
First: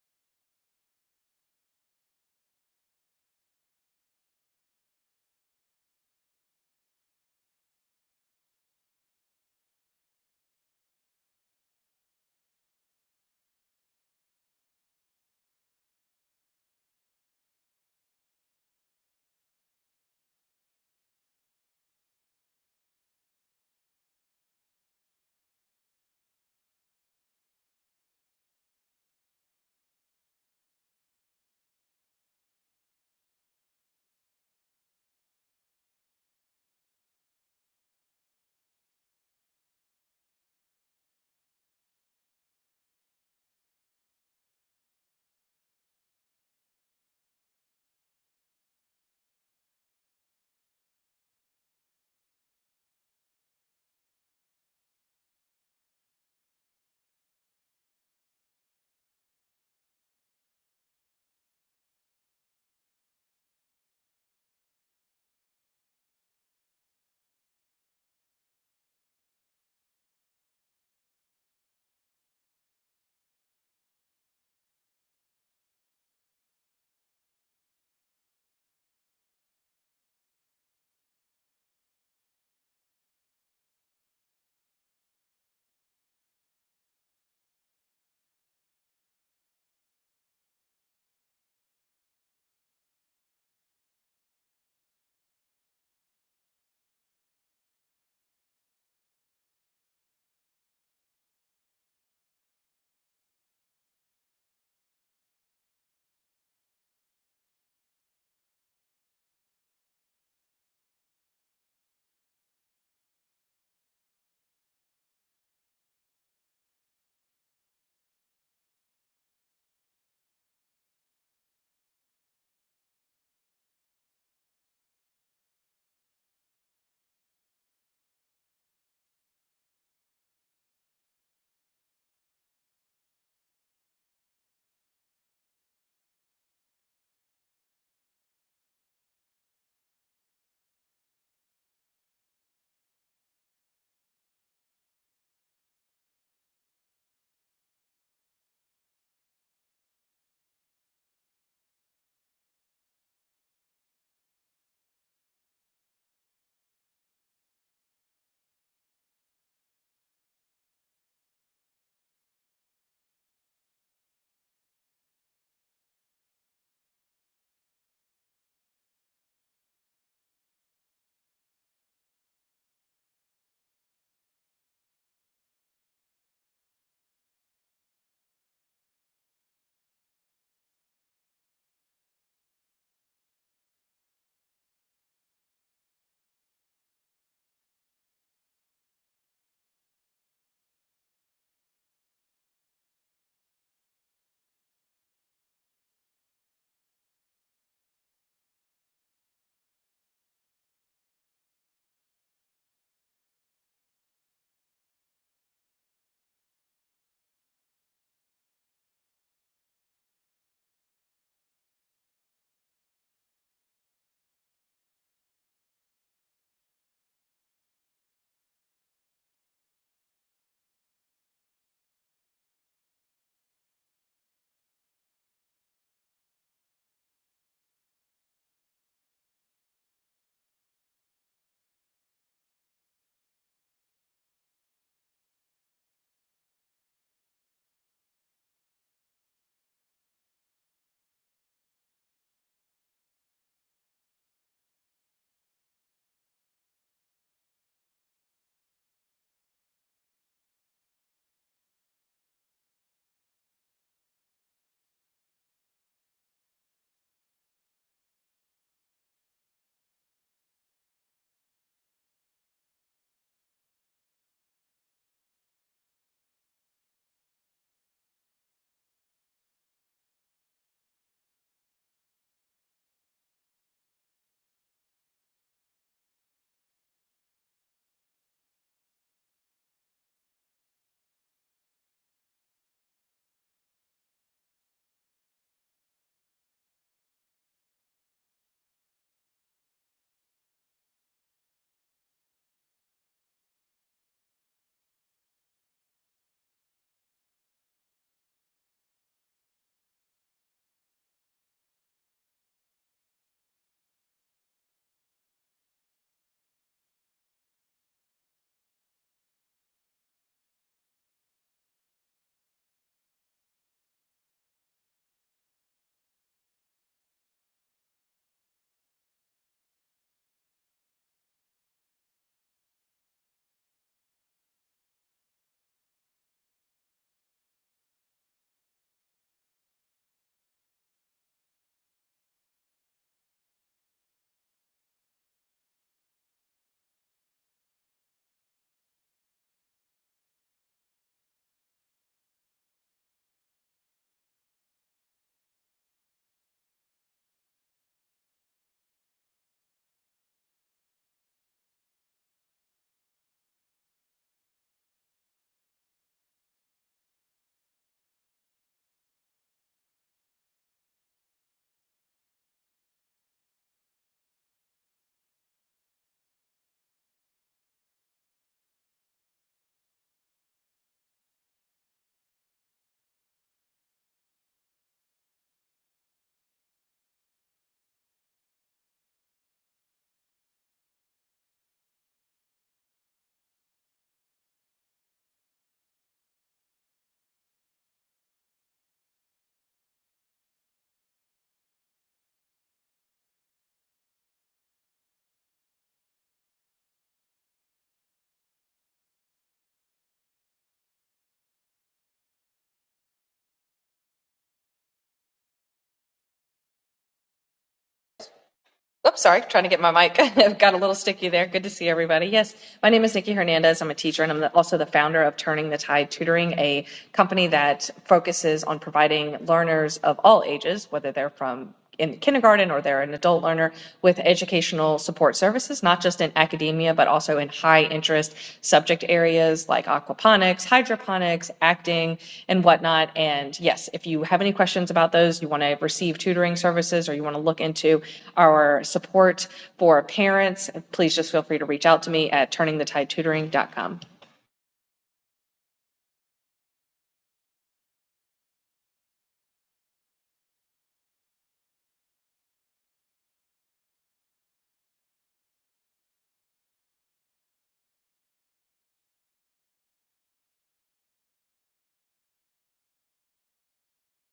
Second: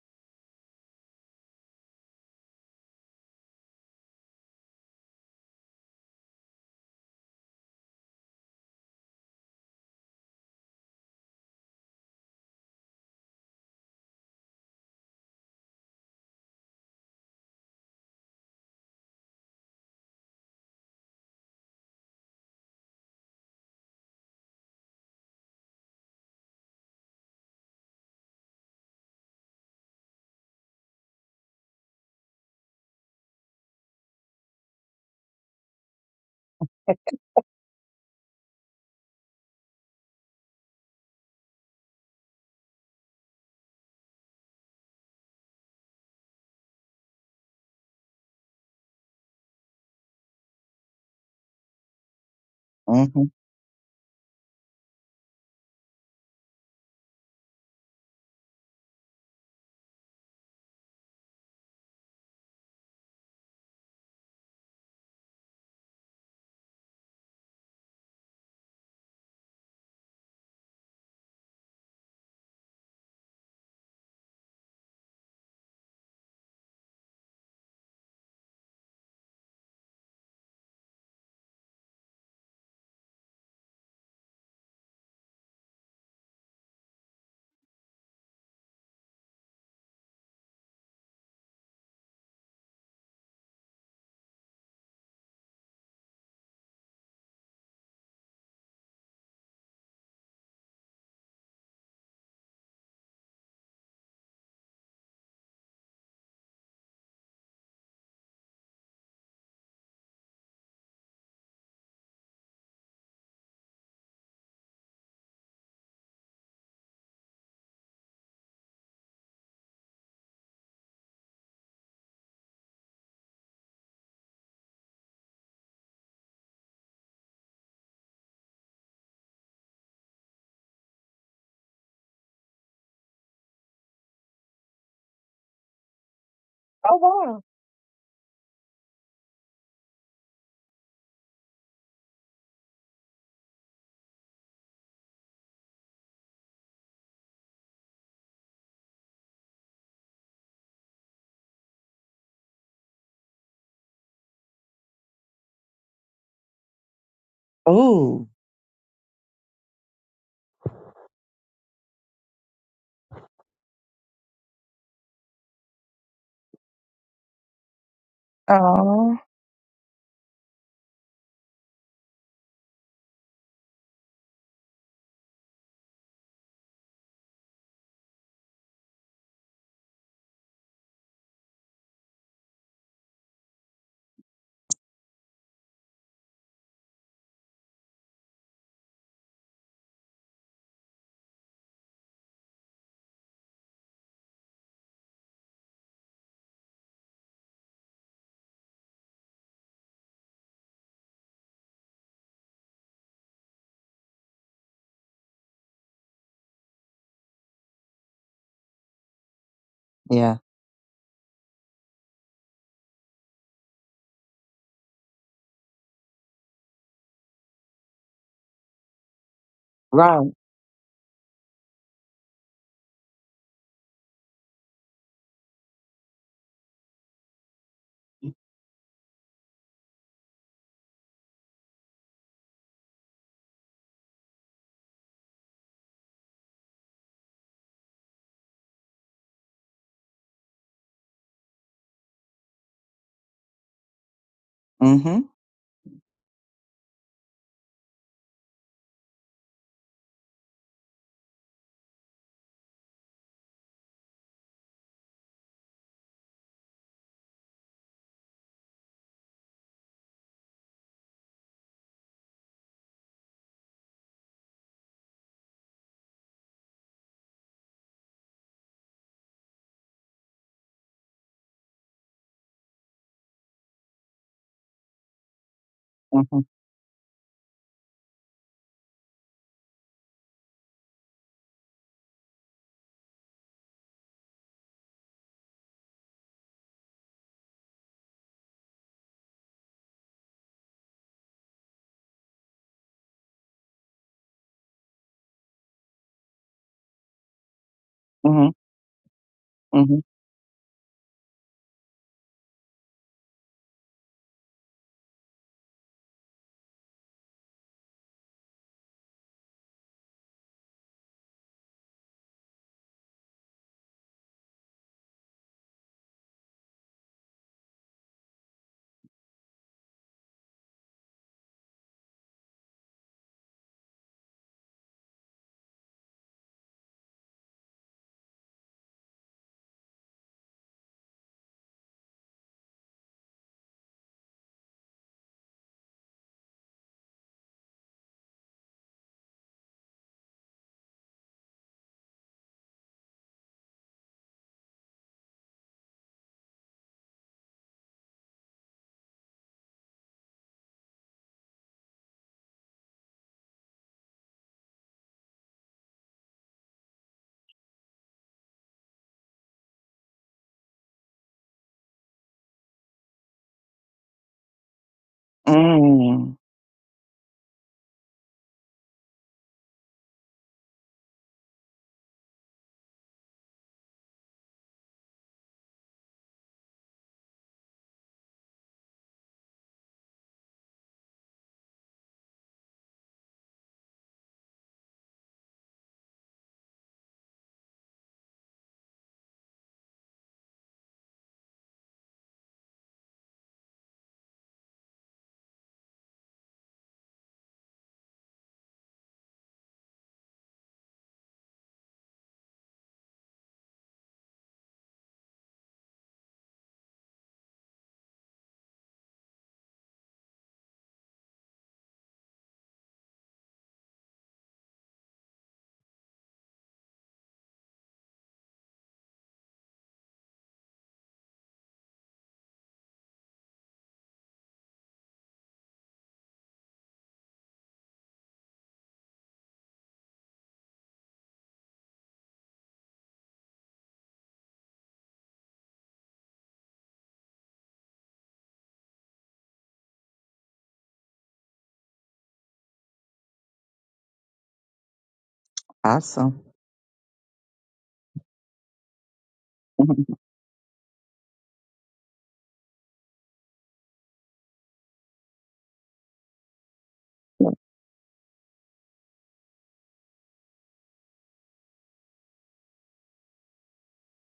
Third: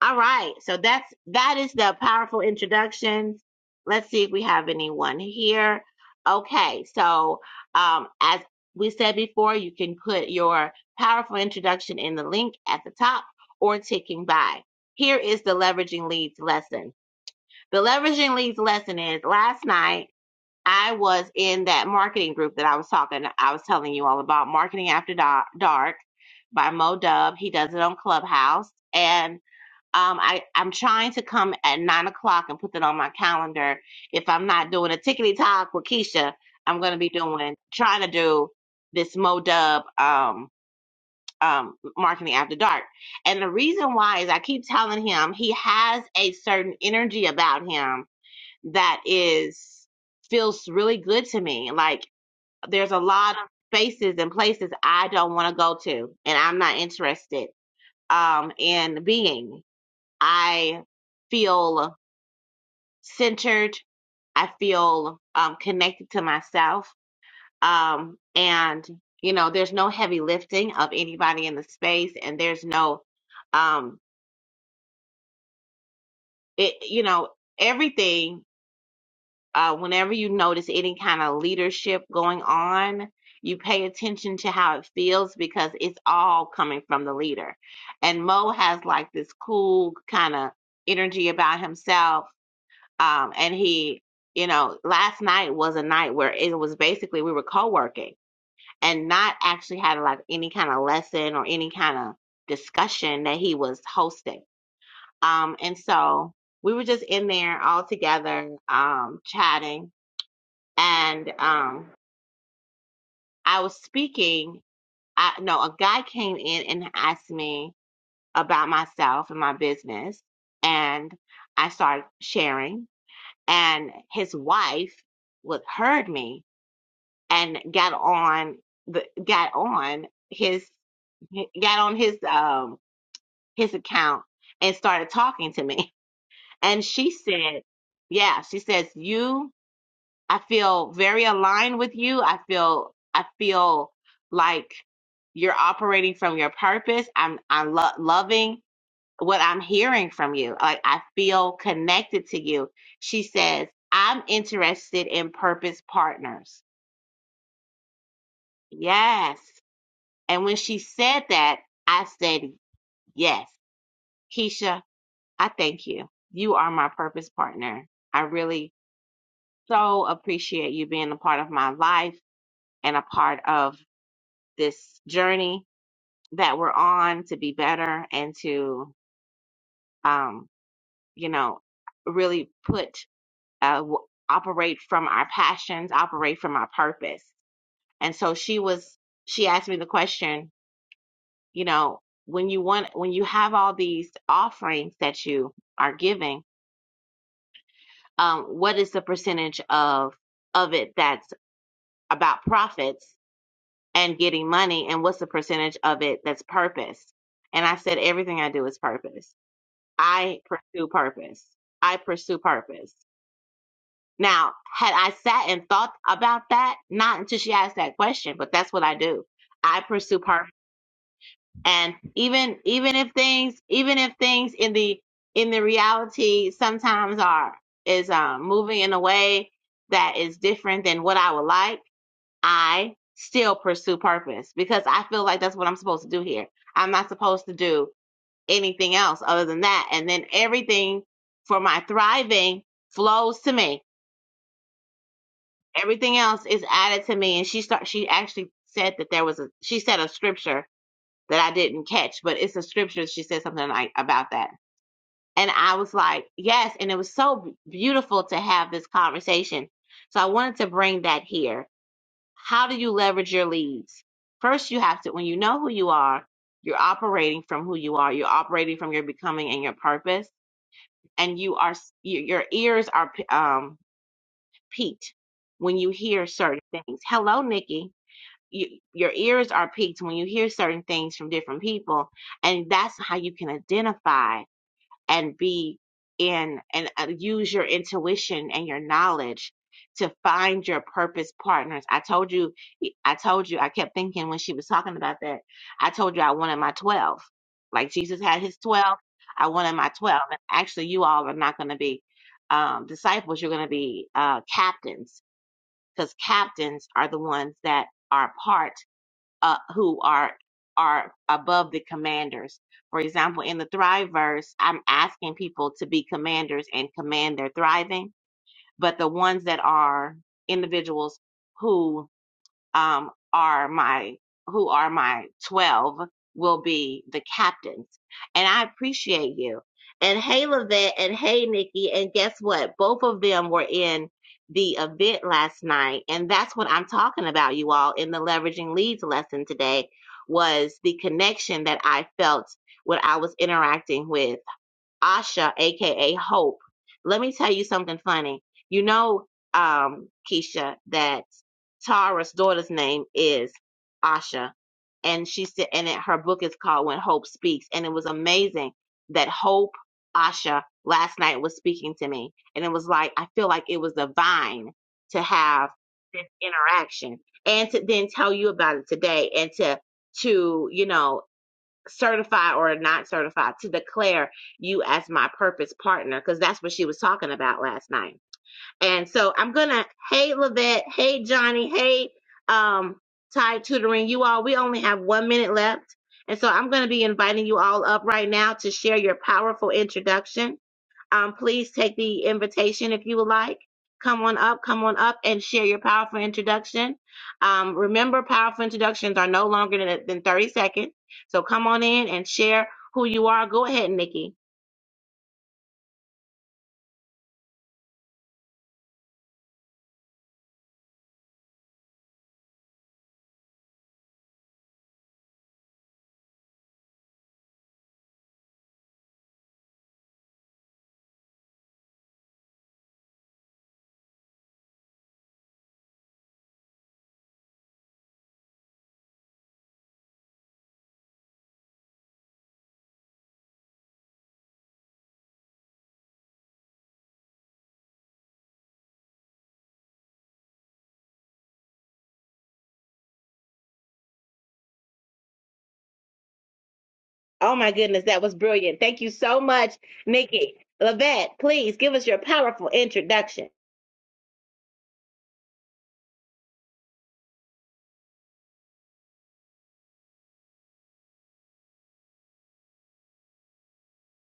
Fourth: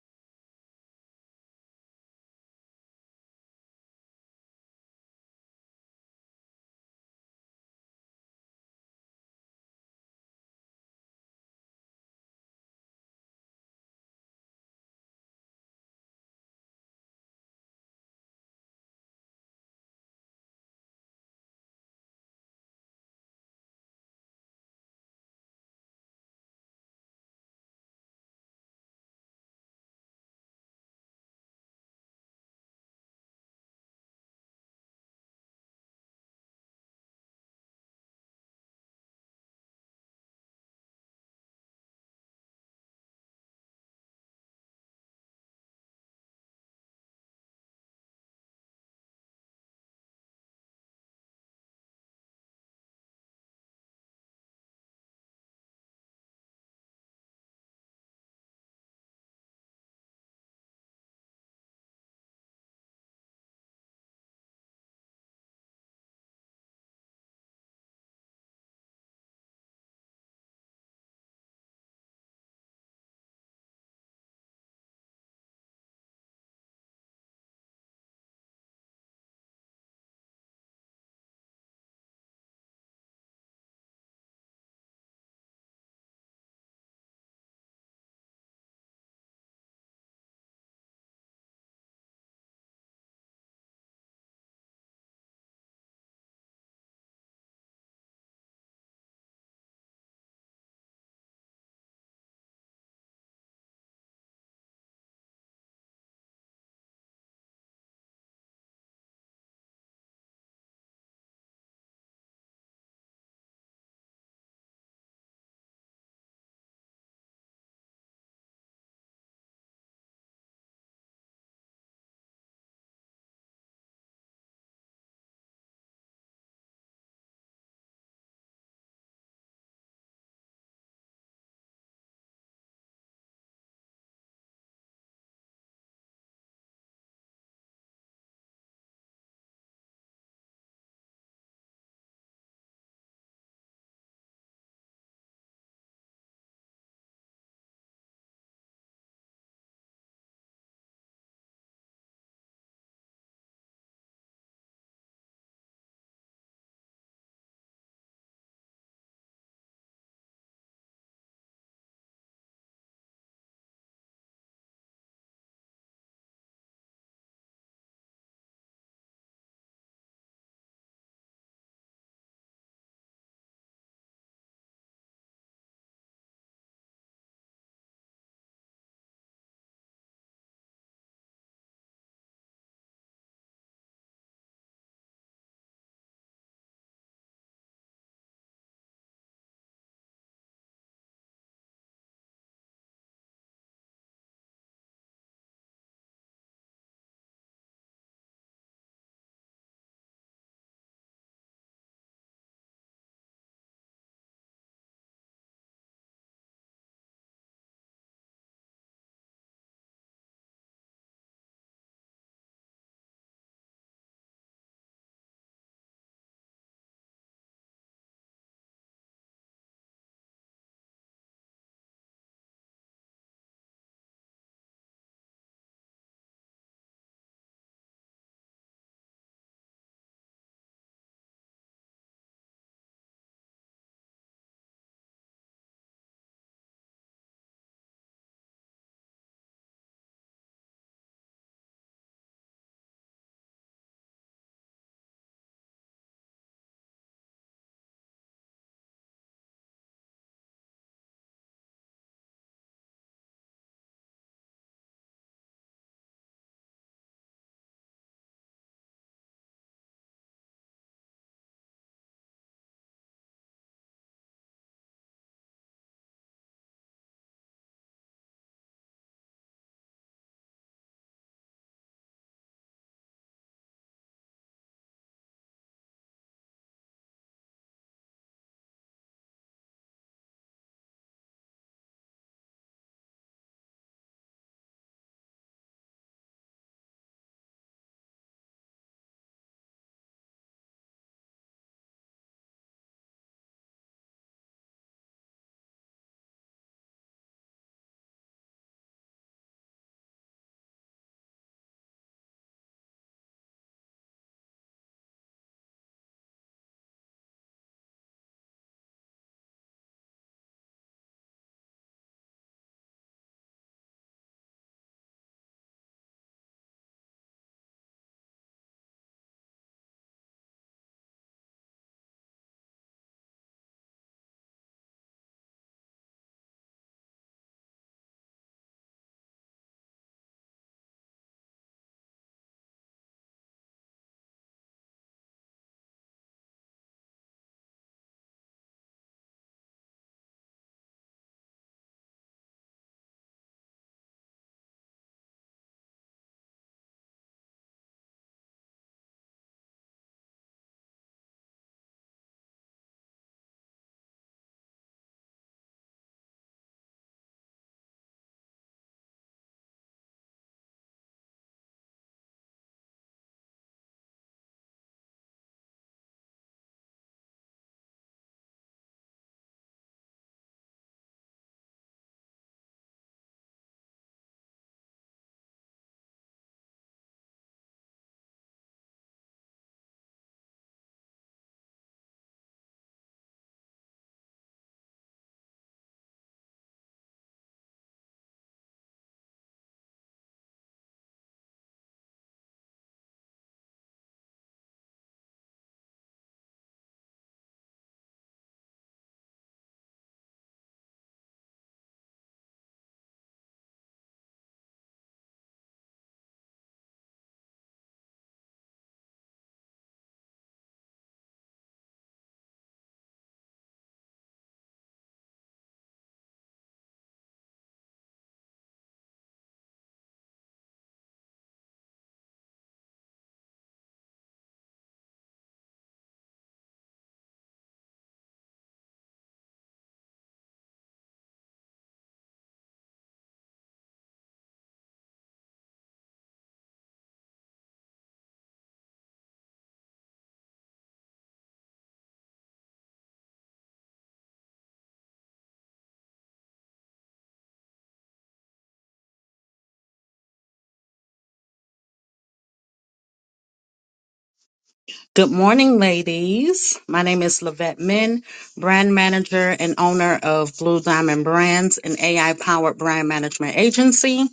Speaker 1: all right. So that's that is the powerful introductions. Let's see if we have anyone here. Okay. So um, as we said before, you can put your powerful introduction in the link at the top or ticking by. Here is the leveraging leads lesson. The leveraging leads lesson is last night I was in that marketing group that I was talking. I was telling you all about marketing after dark by Mo Dub. He does it on Clubhouse and um, I, I'm trying to come at nine o'clock and put that on my calendar. If I'm not doing a tickety talk with Keisha, I'm going to be doing, trying to do this MoDub, um, um, marketing after dark. And the reason why is I keep telling him he has a certain energy about him that is, feels really good to me. Like there's a
Speaker 2: hmm
Speaker 1: lot of spaces and places I don't want to go to and I'm not interested, um, in being. I feel centered. I feel um, connected to myself. Um, and, you know, there's no heavy lifting of anybody in the space, and there's no, um, it, you know, everything, uh, whenever you notice any kind of leadership going on, you pay attention to how it feels because it's all coming from the leader. And Mo has like this cool kind of energy about himself Um, and he, you know, last night was a night where it was basically we were co-working and not actually having like any kind of lesson or any kind of discussion that he was hosting. Um, and so we were just in there all together, um, chatting and, um, I was speaking. I, no, a guy came in and asked me about myself and my business and I started sharing and his wife would heard me and got on the got on his got on his um his account and started talking to me and
Speaker 2: Oh
Speaker 1: she
Speaker 2: wow.
Speaker 1: said yeah she says you i feel very aligned with you i feel i feel like you're operating from your purpose i'm i'm lo- loving what i'm hearing from you like i feel connected to you she says i'm interested in purpose partners
Speaker 2: Ooh.
Speaker 1: yes And when she said that, I said, Yes, Keisha, I thank you. You are my purpose partner. I really so appreciate you being a part of my life and a part of this journey that we're on to be better and to, um, you know, really put, uh, w- operate from our passions, operate from our purpose. And so she was, she asked me the question, you know when you want when you have all these offerings that you are giving um what is the percentage of of it that's about profits and getting money and what's the percentage of it that's purpose and i said everything i do is purpose
Speaker 2: Yeah.
Speaker 1: i pursue purpose i pursue purpose now had i sat and thought about that not until she asked that question but that's what i do i pursue
Speaker 2: Right.
Speaker 1: purpose and even even if things even if things in the in the reality sometimes are is um moving in a way that is different than what I would like, I still pursue purpose because I feel like that's what I'm supposed to do here. I'm not supposed to do anything else other than that. And then everything for my thriving flows to me.
Speaker 2: Mm-hmm.
Speaker 1: Everything else is added to me. And she start she actually said that there was a she said a scripture that I didn't catch, but it's a scripture. She said something like about that. And I was like, yes. And it was so beautiful to have this conversation. So I wanted to bring that here. How do you leverage your leads? First, you have to, when you know who you are, you're operating from who you are. You're operating from your becoming and your purpose. And you are, your ears are p- um, peaked when you hear
Speaker 2: Mm-hmm.
Speaker 1: certain things. Hello, Nikki you, your ears are piqued when you hear certain things from different people and that's how you can identify and be in and uh, use your intuition and your knowledge to find your purpose partners i told you i told you i kept thinking when she was talking about that i told you i wanted my 12 like jesus had
Speaker 2: Mm-hmm.
Speaker 1: his 12 i wanted my
Speaker 2: Mm-hmm.
Speaker 1: 12 and actually you all are not going to be um, disciples you're going to be uh, captains because captains are the ones that are part uh, who are are above the commanders. For example, in the Thrive verse, I'm asking people to be commanders and command their thriving, but the ones that are individuals who um, are my who are my 12 will be the captains and i appreciate you and hey lavette and hey nikki and guess what both of them were in the event last night and that's what i'm talking about you all in the leveraging leads lesson today was the connection that i felt when i was interacting with Asha, aka Hope. Let me tell you something funny. You know, um, Keisha, that Tara's daughter's name is Asha, and she said, and it, her book is called When Hope Speaks, and it was amazing that Hope Asha last night was speaking to me, and it was like I feel like it was divine to have this
Speaker 2: Mm.
Speaker 1: interaction and to then tell you about it today, and to to you know certify or not certify to declare you as my purpose partner because that's what she was talking about last night and so i'm gonna hey levette hey johnny hey um Tide tutoring you all we only have one minute left and so i'm gonna be inviting you all up right now to share your powerful introduction um, please take the invitation if you would like. Come on up, come on up and share your powerful introduction. Um, remember, powerful introductions are no longer than, than 30 seconds. So come on in and share who you are. Go ahead, Nikki.
Speaker 3: Oops, sorry, trying to get my mic. Got a little sticky there. Good to see everybody. Yes, my name is Nikki Hernandez. I'm a teacher and I'm the- also the founder of Turning the Tide Tutoring, a company that focuses on providing learners of all ages, whether they're from in kindergarten or they're an adult learner, with educational support services, not just in academic academia, but also in high interest subject areas like aquaponics, hydroponics, acting, and whatnot. And yes, if you have any questions about those, you want to receive tutoring services, or you want to look into our support for parents, please just feel free to reach out to me at turningthetide tutoring.com.
Speaker 2: Awesome.
Speaker 1: Oh my goodness, that was brilliant. Thank you so much, Nikki. Lavette, please give us your powerful introduction.
Speaker 4: Good morning, ladies. My name is Lavette Min, brand manager and owner of Blue Diamond Brands, an AI powered brand management agency.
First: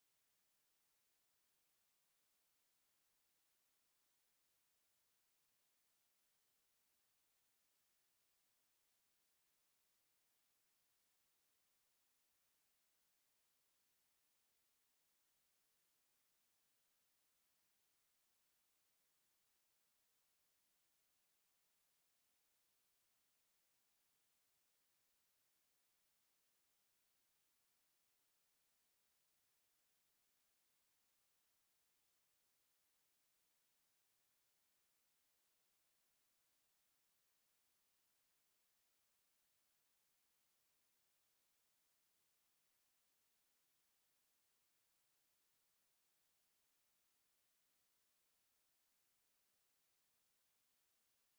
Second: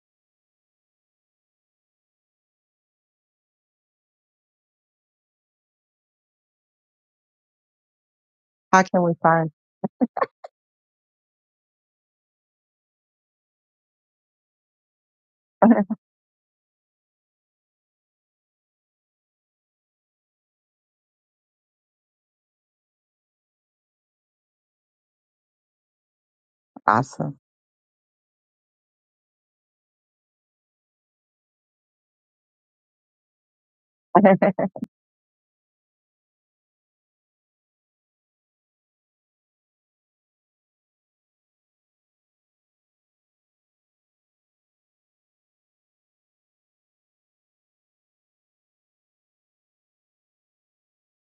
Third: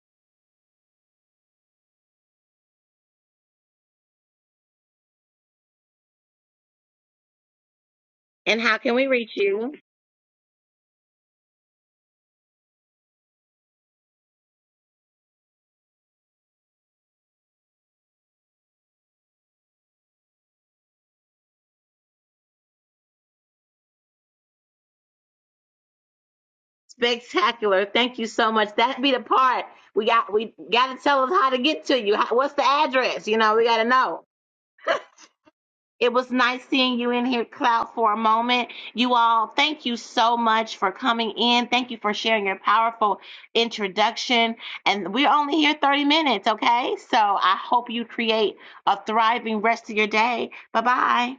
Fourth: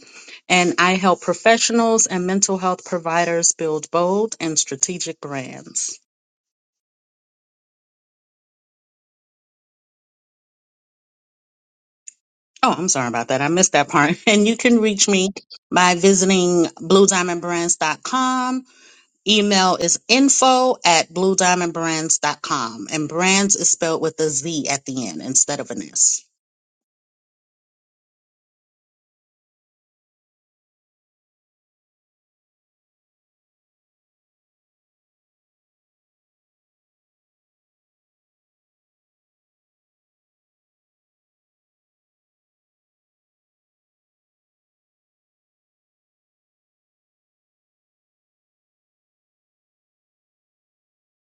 Speaker 4: And I help professionals and mental health providers build bold and strategic brands.
Speaker 1: And how
Speaker 2: How
Speaker 1: can
Speaker 2: can
Speaker 1: we
Speaker 2: we
Speaker 1: reach
Speaker 2: find
Speaker 1: you?
Speaker 4: Oh, I'm sorry about that. I missed that part. And you can reach me by visiting bluediamondbrands.com. Email is info at bluediamondbrands.com. And brands is spelled with a Z at the end instead of an S.
Speaker 2: awesome?
Speaker 1: Spectacular. Thank you so much. That be the part we got. We got to tell us how to get to you. How, what's the address? You know, we got to know. It was nice seeing you in here, Cloud, for a moment. You all, thank you so much for coming in. Thank you for sharing your powerful introduction. And we're only here 30 minutes, okay? So I hope you create a thriving rest of your day. Bye bye.